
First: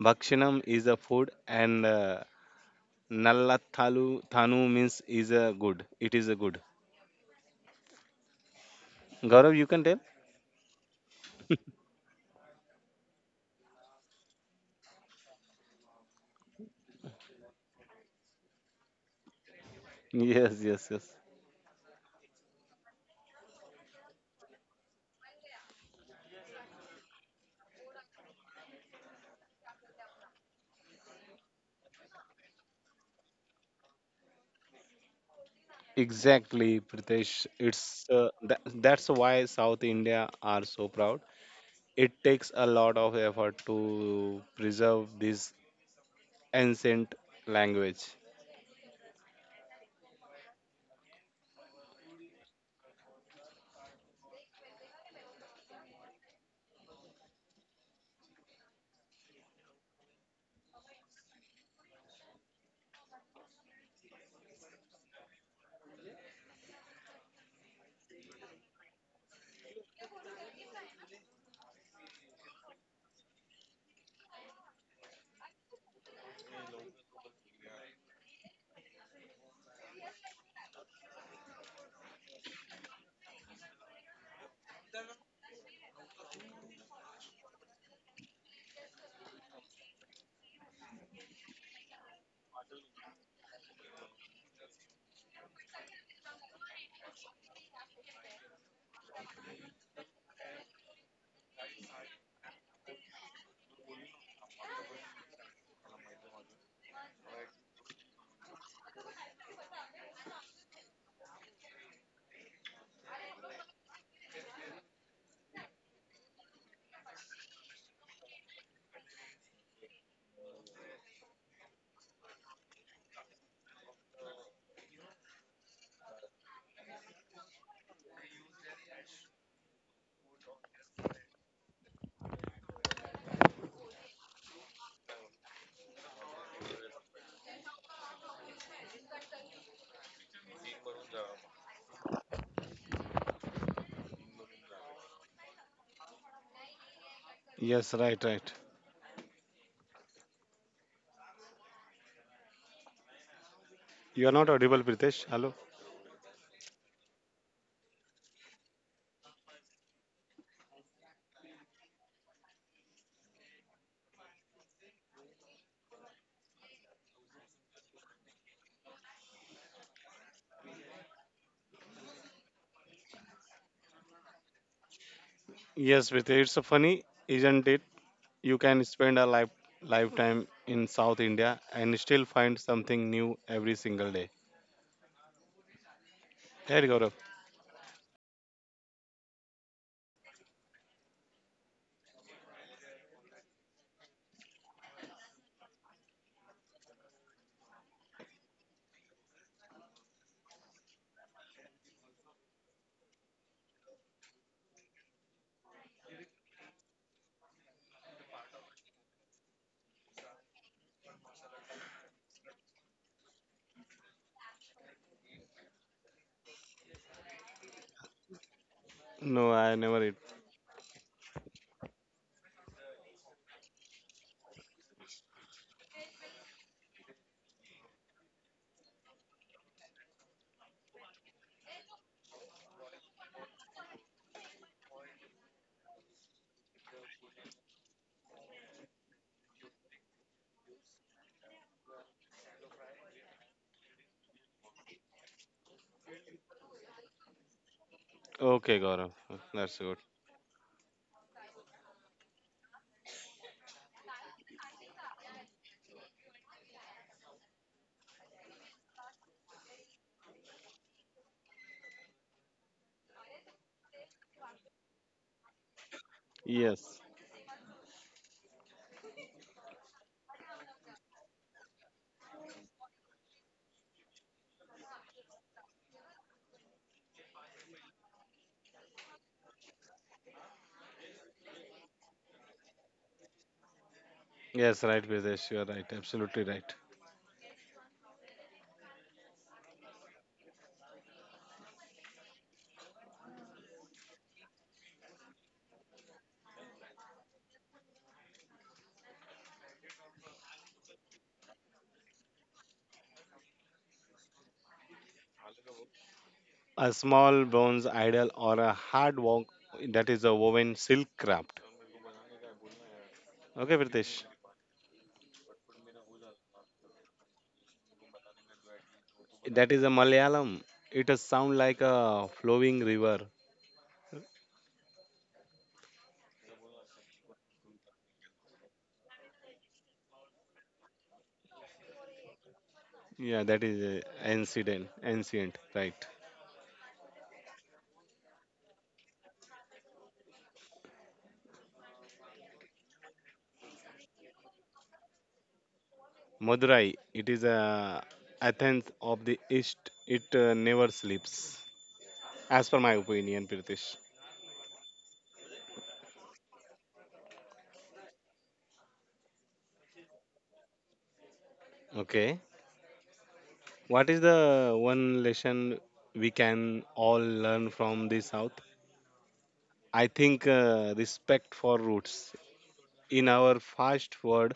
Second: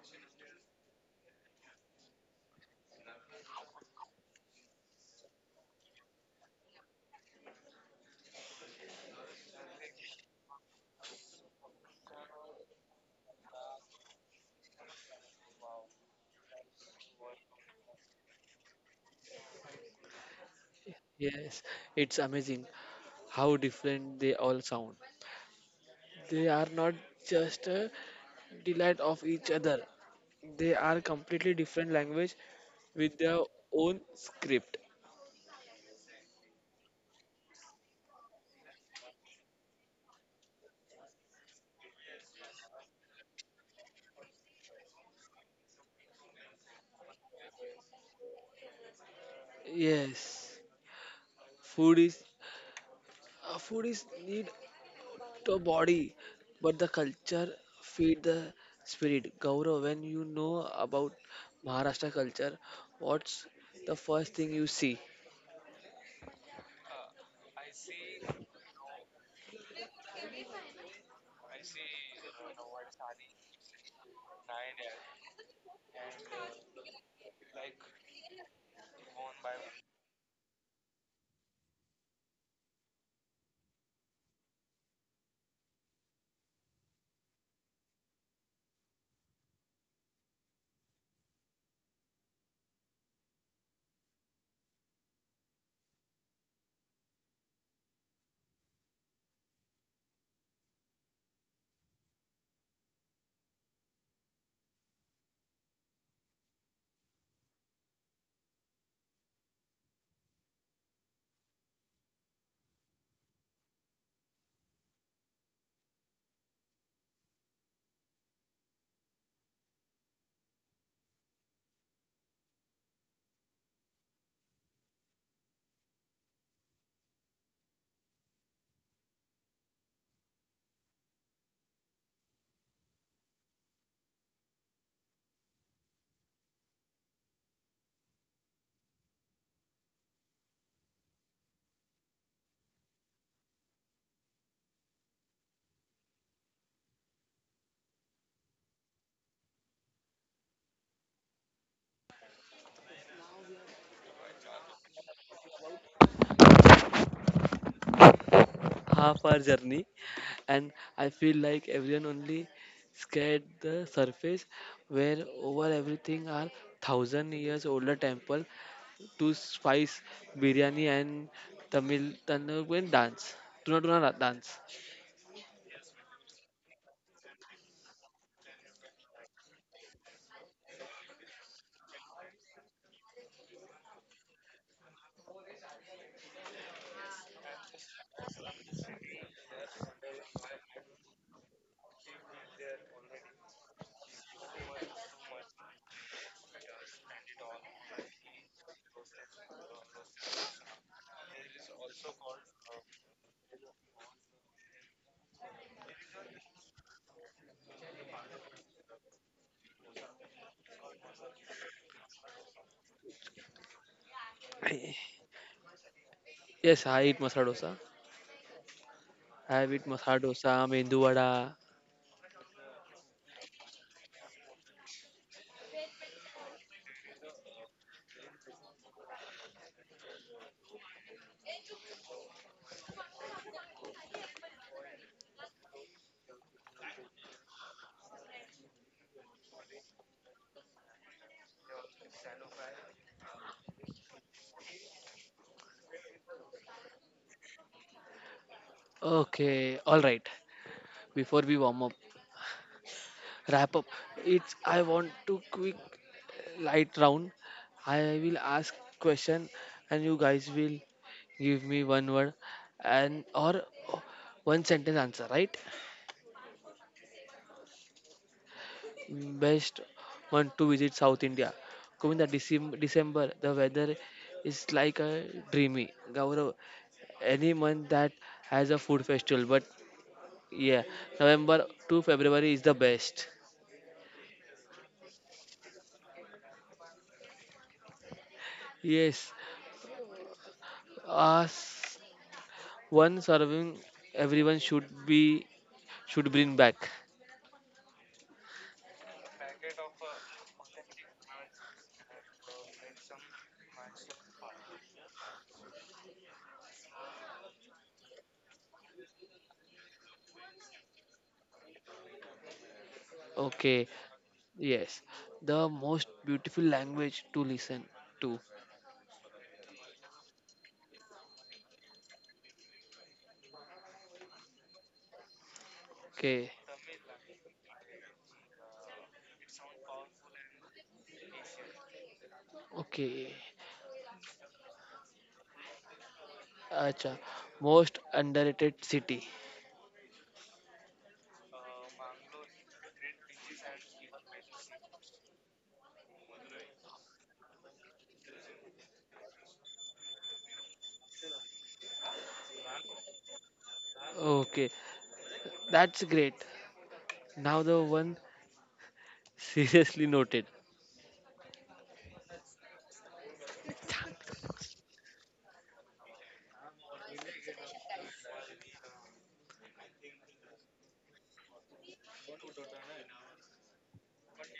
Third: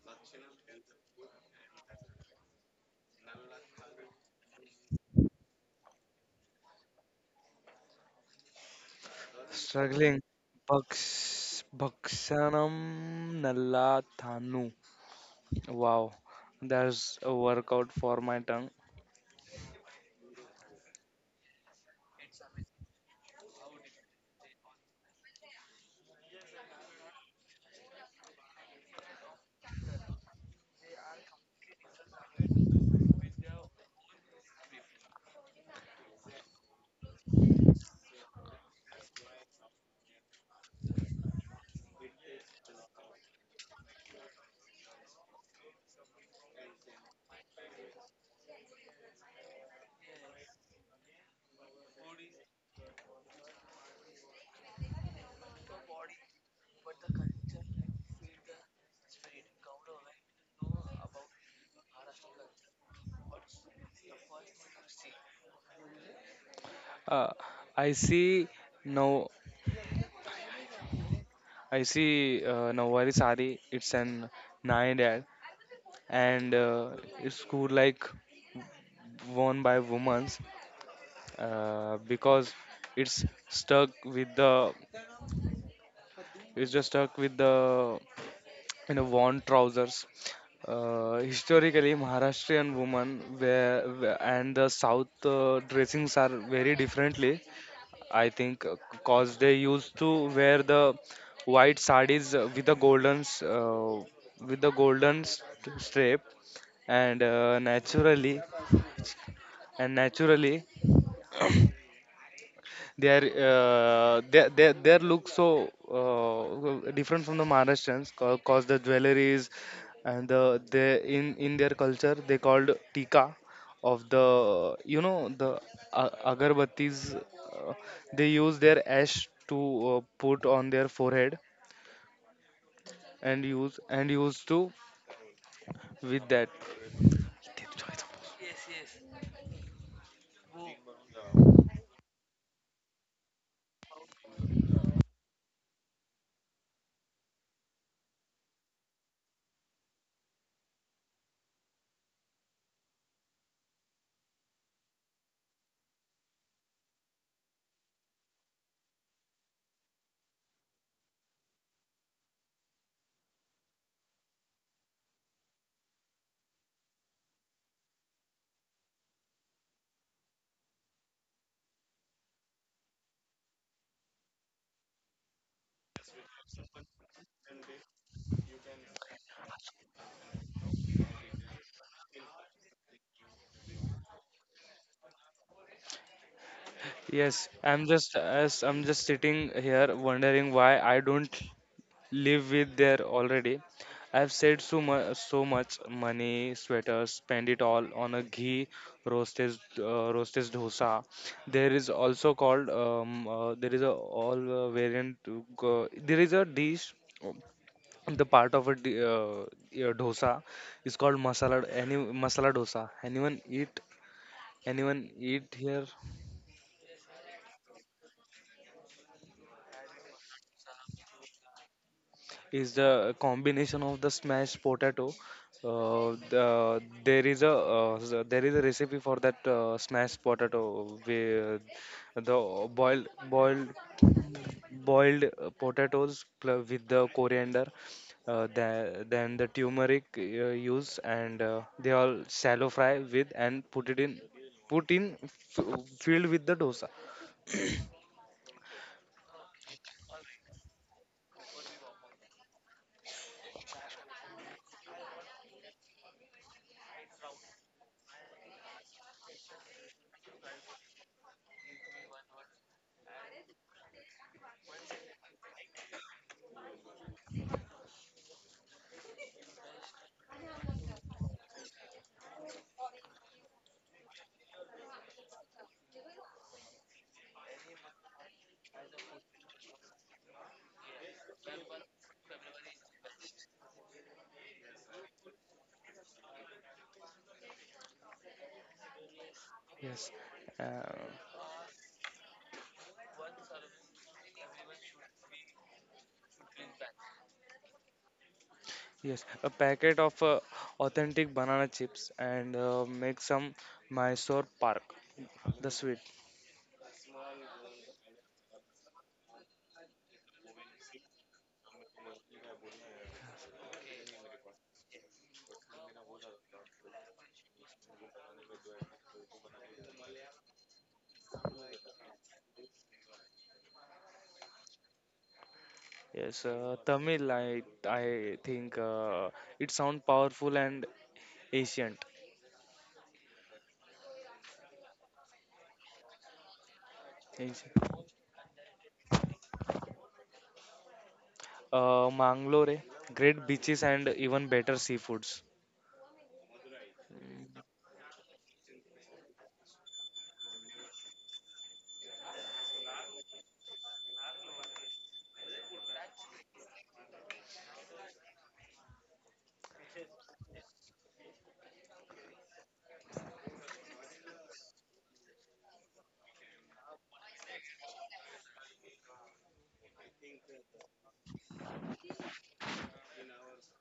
Speaker 2: Bhakshanam is a food and Nalla Thalu Thanu means is a good. It is a good. Gaurav, you can
Speaker 3: Struggling.
Speaker 2: tell.
Speaker 3: Baksanam Nalla Thanu. Wow, that's a workout for my tongue.
Speaker 2: Yes, yes, yes.
Speaker 1: yes, it's amazing how different they all sound. They are not just a delight of each other. They are completely different language with their own script.
Speaker 2: Exactly, Pritesh. It's that's why South India are so proud. It takes a lot of effort to preserve this ancient language.
Speaker 1: Yes, food is food is need to body, but the culture feed the spirit. Gaurav, when you know about Maharashtra culture, what's the first thing you see?
Speaker 3: Uh, I see no, I see Nawari Sari. It's an nine dad, and it's cool like worn by women's because it's stuck with the it's just stuck with the, you know, worn trousers. Historically, maharashtrian women wear, and the south dressings are very differently, I think, because they used to wear the white sarees with the golden strap, and naturally. Their their look so different from the Maharashtrians, cause the jewelries and the they in their culture they called tika of the, the uh, agarbattis. They use their ash to put on their forehead and use to with that.
Speaker 2: Yes, right, right. You are not audible, Pritesh. Hello.
Speaker 1: Half hour journey, and I feel like everyone only scared the surface where over everything are thousand years older temple, to spice biryani and tamil tandoor dance, tuna tuna dance.
Speaker 2: Yes, Pritesh, it's funny, isn't it? You can spend a lifetime in South India and still find something new every single day. Right, Gaurav?
Speaker 3: Yes, I'm just sitting here wondering why I don't live with there already. I've said so much, so much money, sweaters, spend it all on a ghee roasted dosa. There is also called there is a all variant. There is a dish, um, the part of a yeah, dosa is called masala. Any masala dosa. Anyone eat?
Speaker 1: I-
Speaker 3: Anyone eat here?
Speaker 1: yes, I eat masala dosa. I have eat
Speaker 2: No, I
Speaker 1: masala
Speaker 2: never
Speaker 1: dosa
Speaker 2: eat.
Speaker 1: mendu vada.
Speaker 3: Is the combination of the smashed potato. There is a there is a recipe for that smashed potato, where the boiled potatoes with the coriander, then the turmeric use, and they all shallow fry with and put in filled with the dosa.
Speaker 2: Okay, Gaurav.
Speaker 1: Okay, all
Speaker 2: That's good.
Speaker 1: right. before we warm up wrap up. It's I want to quick light round. I will ask question and you guys will give me one word and or one sentence answer, right?
Speaker 2: Yes.
Speaker 1: Best one to visit South India. Govinda, December, the weather is like a dreamy. Gaurav, any month that has a food festival, but yeah, November to February is the best.
Speaker 2: Yes, right, Videsh. You're right. Absolutely right.
Speaker 1: Yes,
Speaker 3: Yes.
Speaker 1: as
Speaker 3: Uh,
Speaker 1: one serving everyone should bring back.
Speaker 3: Yes, a packet of authentic banana chips, and make some Mysore Park, the sweet.
Speaker 2: A small bronze idol or a hard work that is a woven silk craft.
Speaker 1: Okay,
Speaker 2: Okay, Pritesh.
Speaker 1: yes, the most beautiful language to listen to.
Speaker 2: That is a Malayalam. It does sound like a flowing river.
Speaker 1: Okay,
Speaker 3: Yes, Tamil. I think it sounds powerful and ancient.
Speaker 1: okay.
Speaker 2: Yeah, that is ancient. Ancient, right.
Speaker 1: Acha, most underrated
Speaker 3: Ancient.
Speaker 1: city.
Speaker 3: Mangalore, great beaches and even better seafoods.
Speaker 2: Madurai. It is a Athens of the East. It never sleeps. As per my opinion, Pritesh.
Speaker 1: Okay, that's great. Now the one seriously noted.
Speaker 2: Okay. What is the one lesson we can all learn from the South? I think respect for roots. In our fast world,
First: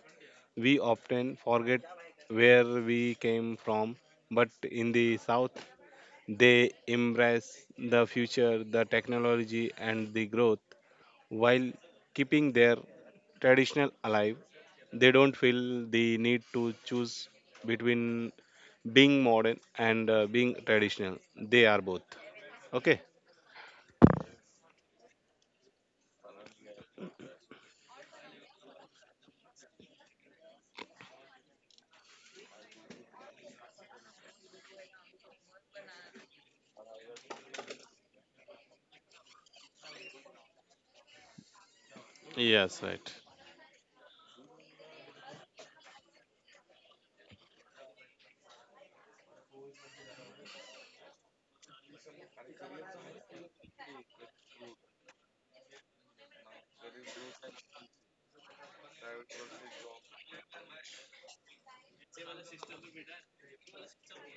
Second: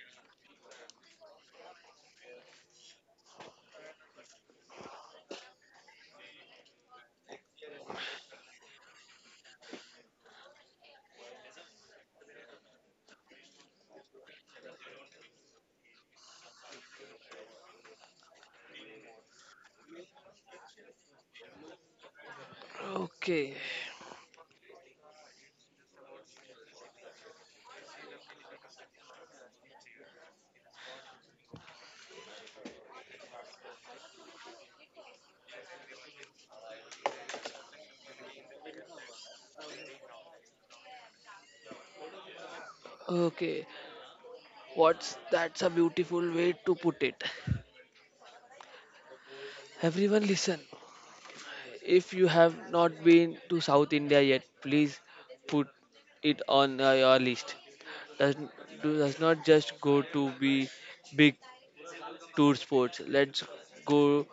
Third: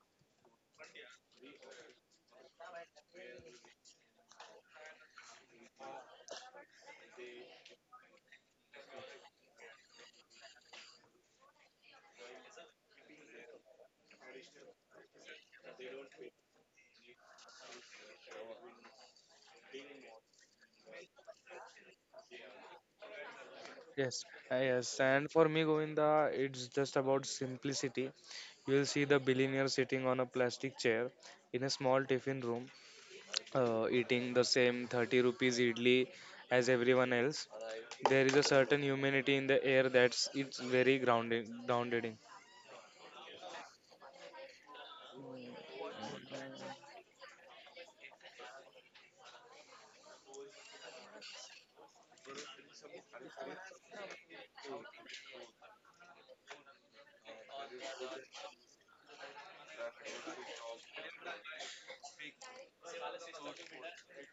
Speaker 2: we often forget where we came from, but in the South, they embrace the future, the technology, and the growth while keeping their traditional alive. They don't feel the need to choose between being modern and being traditional. They are both. Okay.
Speaker 1: Okay,
Speaker 3: Yes, yes. And for me, Govinda, it's just about simplicity. You'll see the billionaire sitting on a plastic chair in a small tiffin room eating the same 30 rupees idli as everyone else. There is a certain humanity in the air that's it's very grounded.
Speaker 2: Yes, right.
Speaker 1: okay. What's that's a beautiful way to put it. Everyone, listen. If you have not been to South India yet, please put it on your list. Does, does not just go to be big tour sports. Let's go.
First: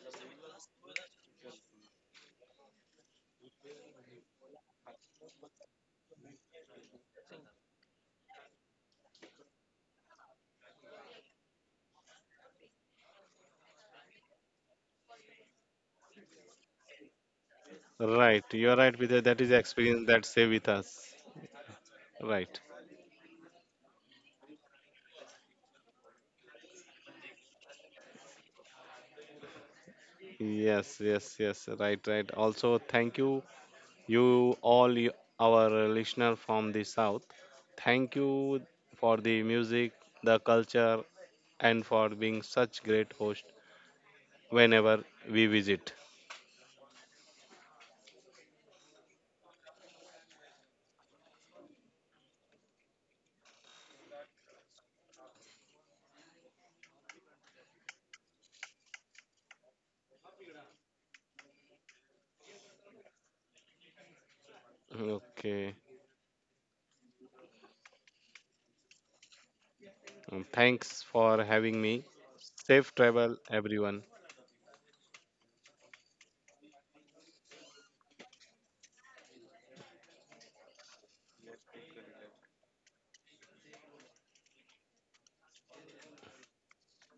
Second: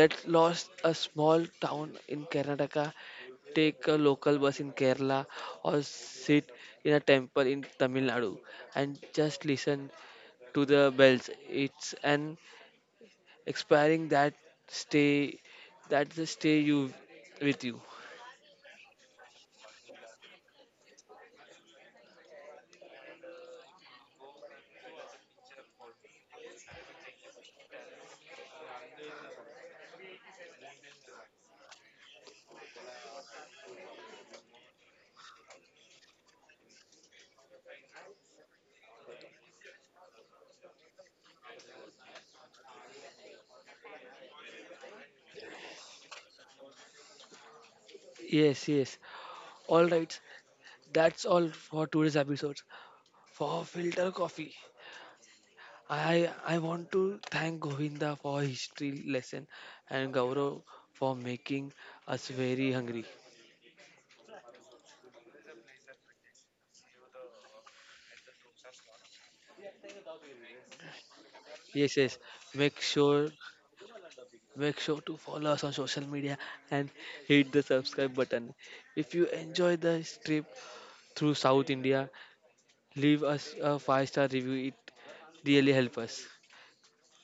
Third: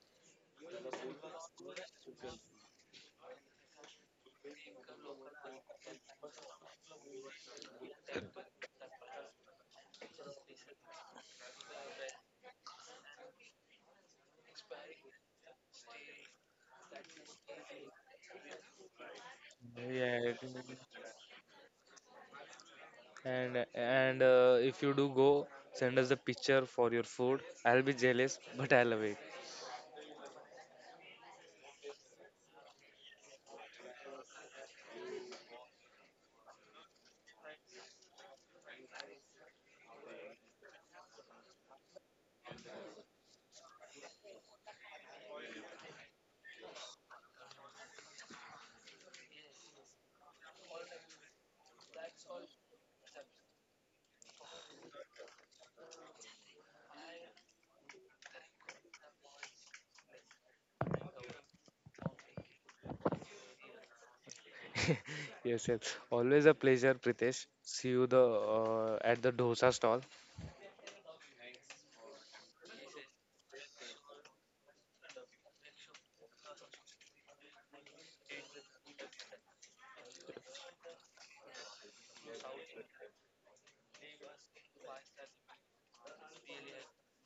Speaker 1: Let's lost a small town in Karnataka. Take a local bus in Kerala or sit in a temple in Tamil Nadu and just listen to the bells. It's an expiring that stay. That's the stay you with you.
Speaker 2: Right. You're right, Vidya. That is experience
Speaker 3: Yeah,
Speaker 2: that
Speaker 3: it
Speaker 2: stay with
Speaker 3: is.
Speaker 2: us. Right.
Speaker 3: And if you do go, send us the picture for your food. I'll be jealous, but I'll wait.
Speaker 2: Yes, yes, yes. Right, right. Also, thank you, you all you, our listener from the South. Thank you for the music, the culture, and for being such great host whenever we visit.
Speaker 1: Yes, yes. All right. That's all for today's episode. For filter coffee. I want to thank Govinda for history lesson and Gaurav for making us very hungry.
Speaker 3: Yes,
Speaker 2: Okay.
Speaker 3: yes. Always a pleasure, Pritesh. See you the at the dosa stall.
Speaker 2: Thanks for having
Speaker 1: Yes,
Speaker 2: me.
Speaker 1: yes. Make
Speaker 2: Safe
Speaker 1: sure
Speaker 2: travel, everyone.
Speaker 1: make sure to follow us on social media and hit the subscribe button. If you enjoy the trip through South India, leave us a 5 star review. It really helps us.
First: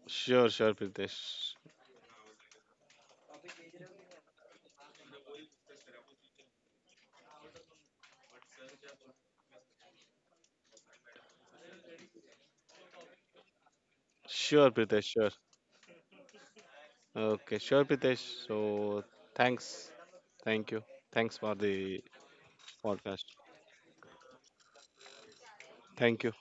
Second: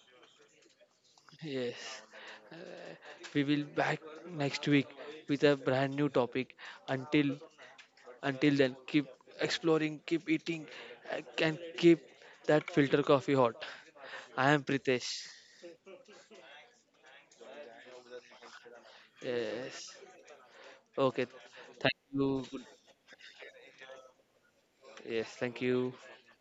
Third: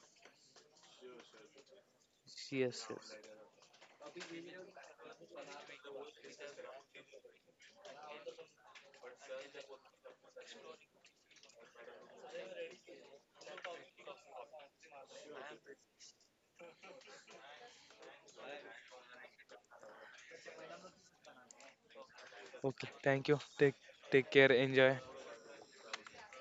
Speaker 2: Sure, sure, Pritesh.
Speaker 1: Yes.
Speaker 3: Yes,
Speaker 1: Uh,
Speaker 3: yes.
Speaker 1: we will back next week with a brand new topic. Until Until then, keep exploring, keep eating, and keep that filter coffee hot. I am
Speaker 2: Sure, Pritesh.
Speaker 1: Pritesh.
Speaker 2: Sure. Okay, sure, Pritesh. So thanks.
Speaker 1: Yes.
Speaker 2: Thank you.
Speaker 1: Okay.
Speaker 2: Thanks for
Speaker 1: Thank
Speaker 2: the
Speaker 1: you.
Speaker 3: Okay,
Speaker 2: podcast.
Speaker 3: thank you. Take care. Enjoy.
Speaker 1: Yes. Thank you.
Speaker 2: Thank you.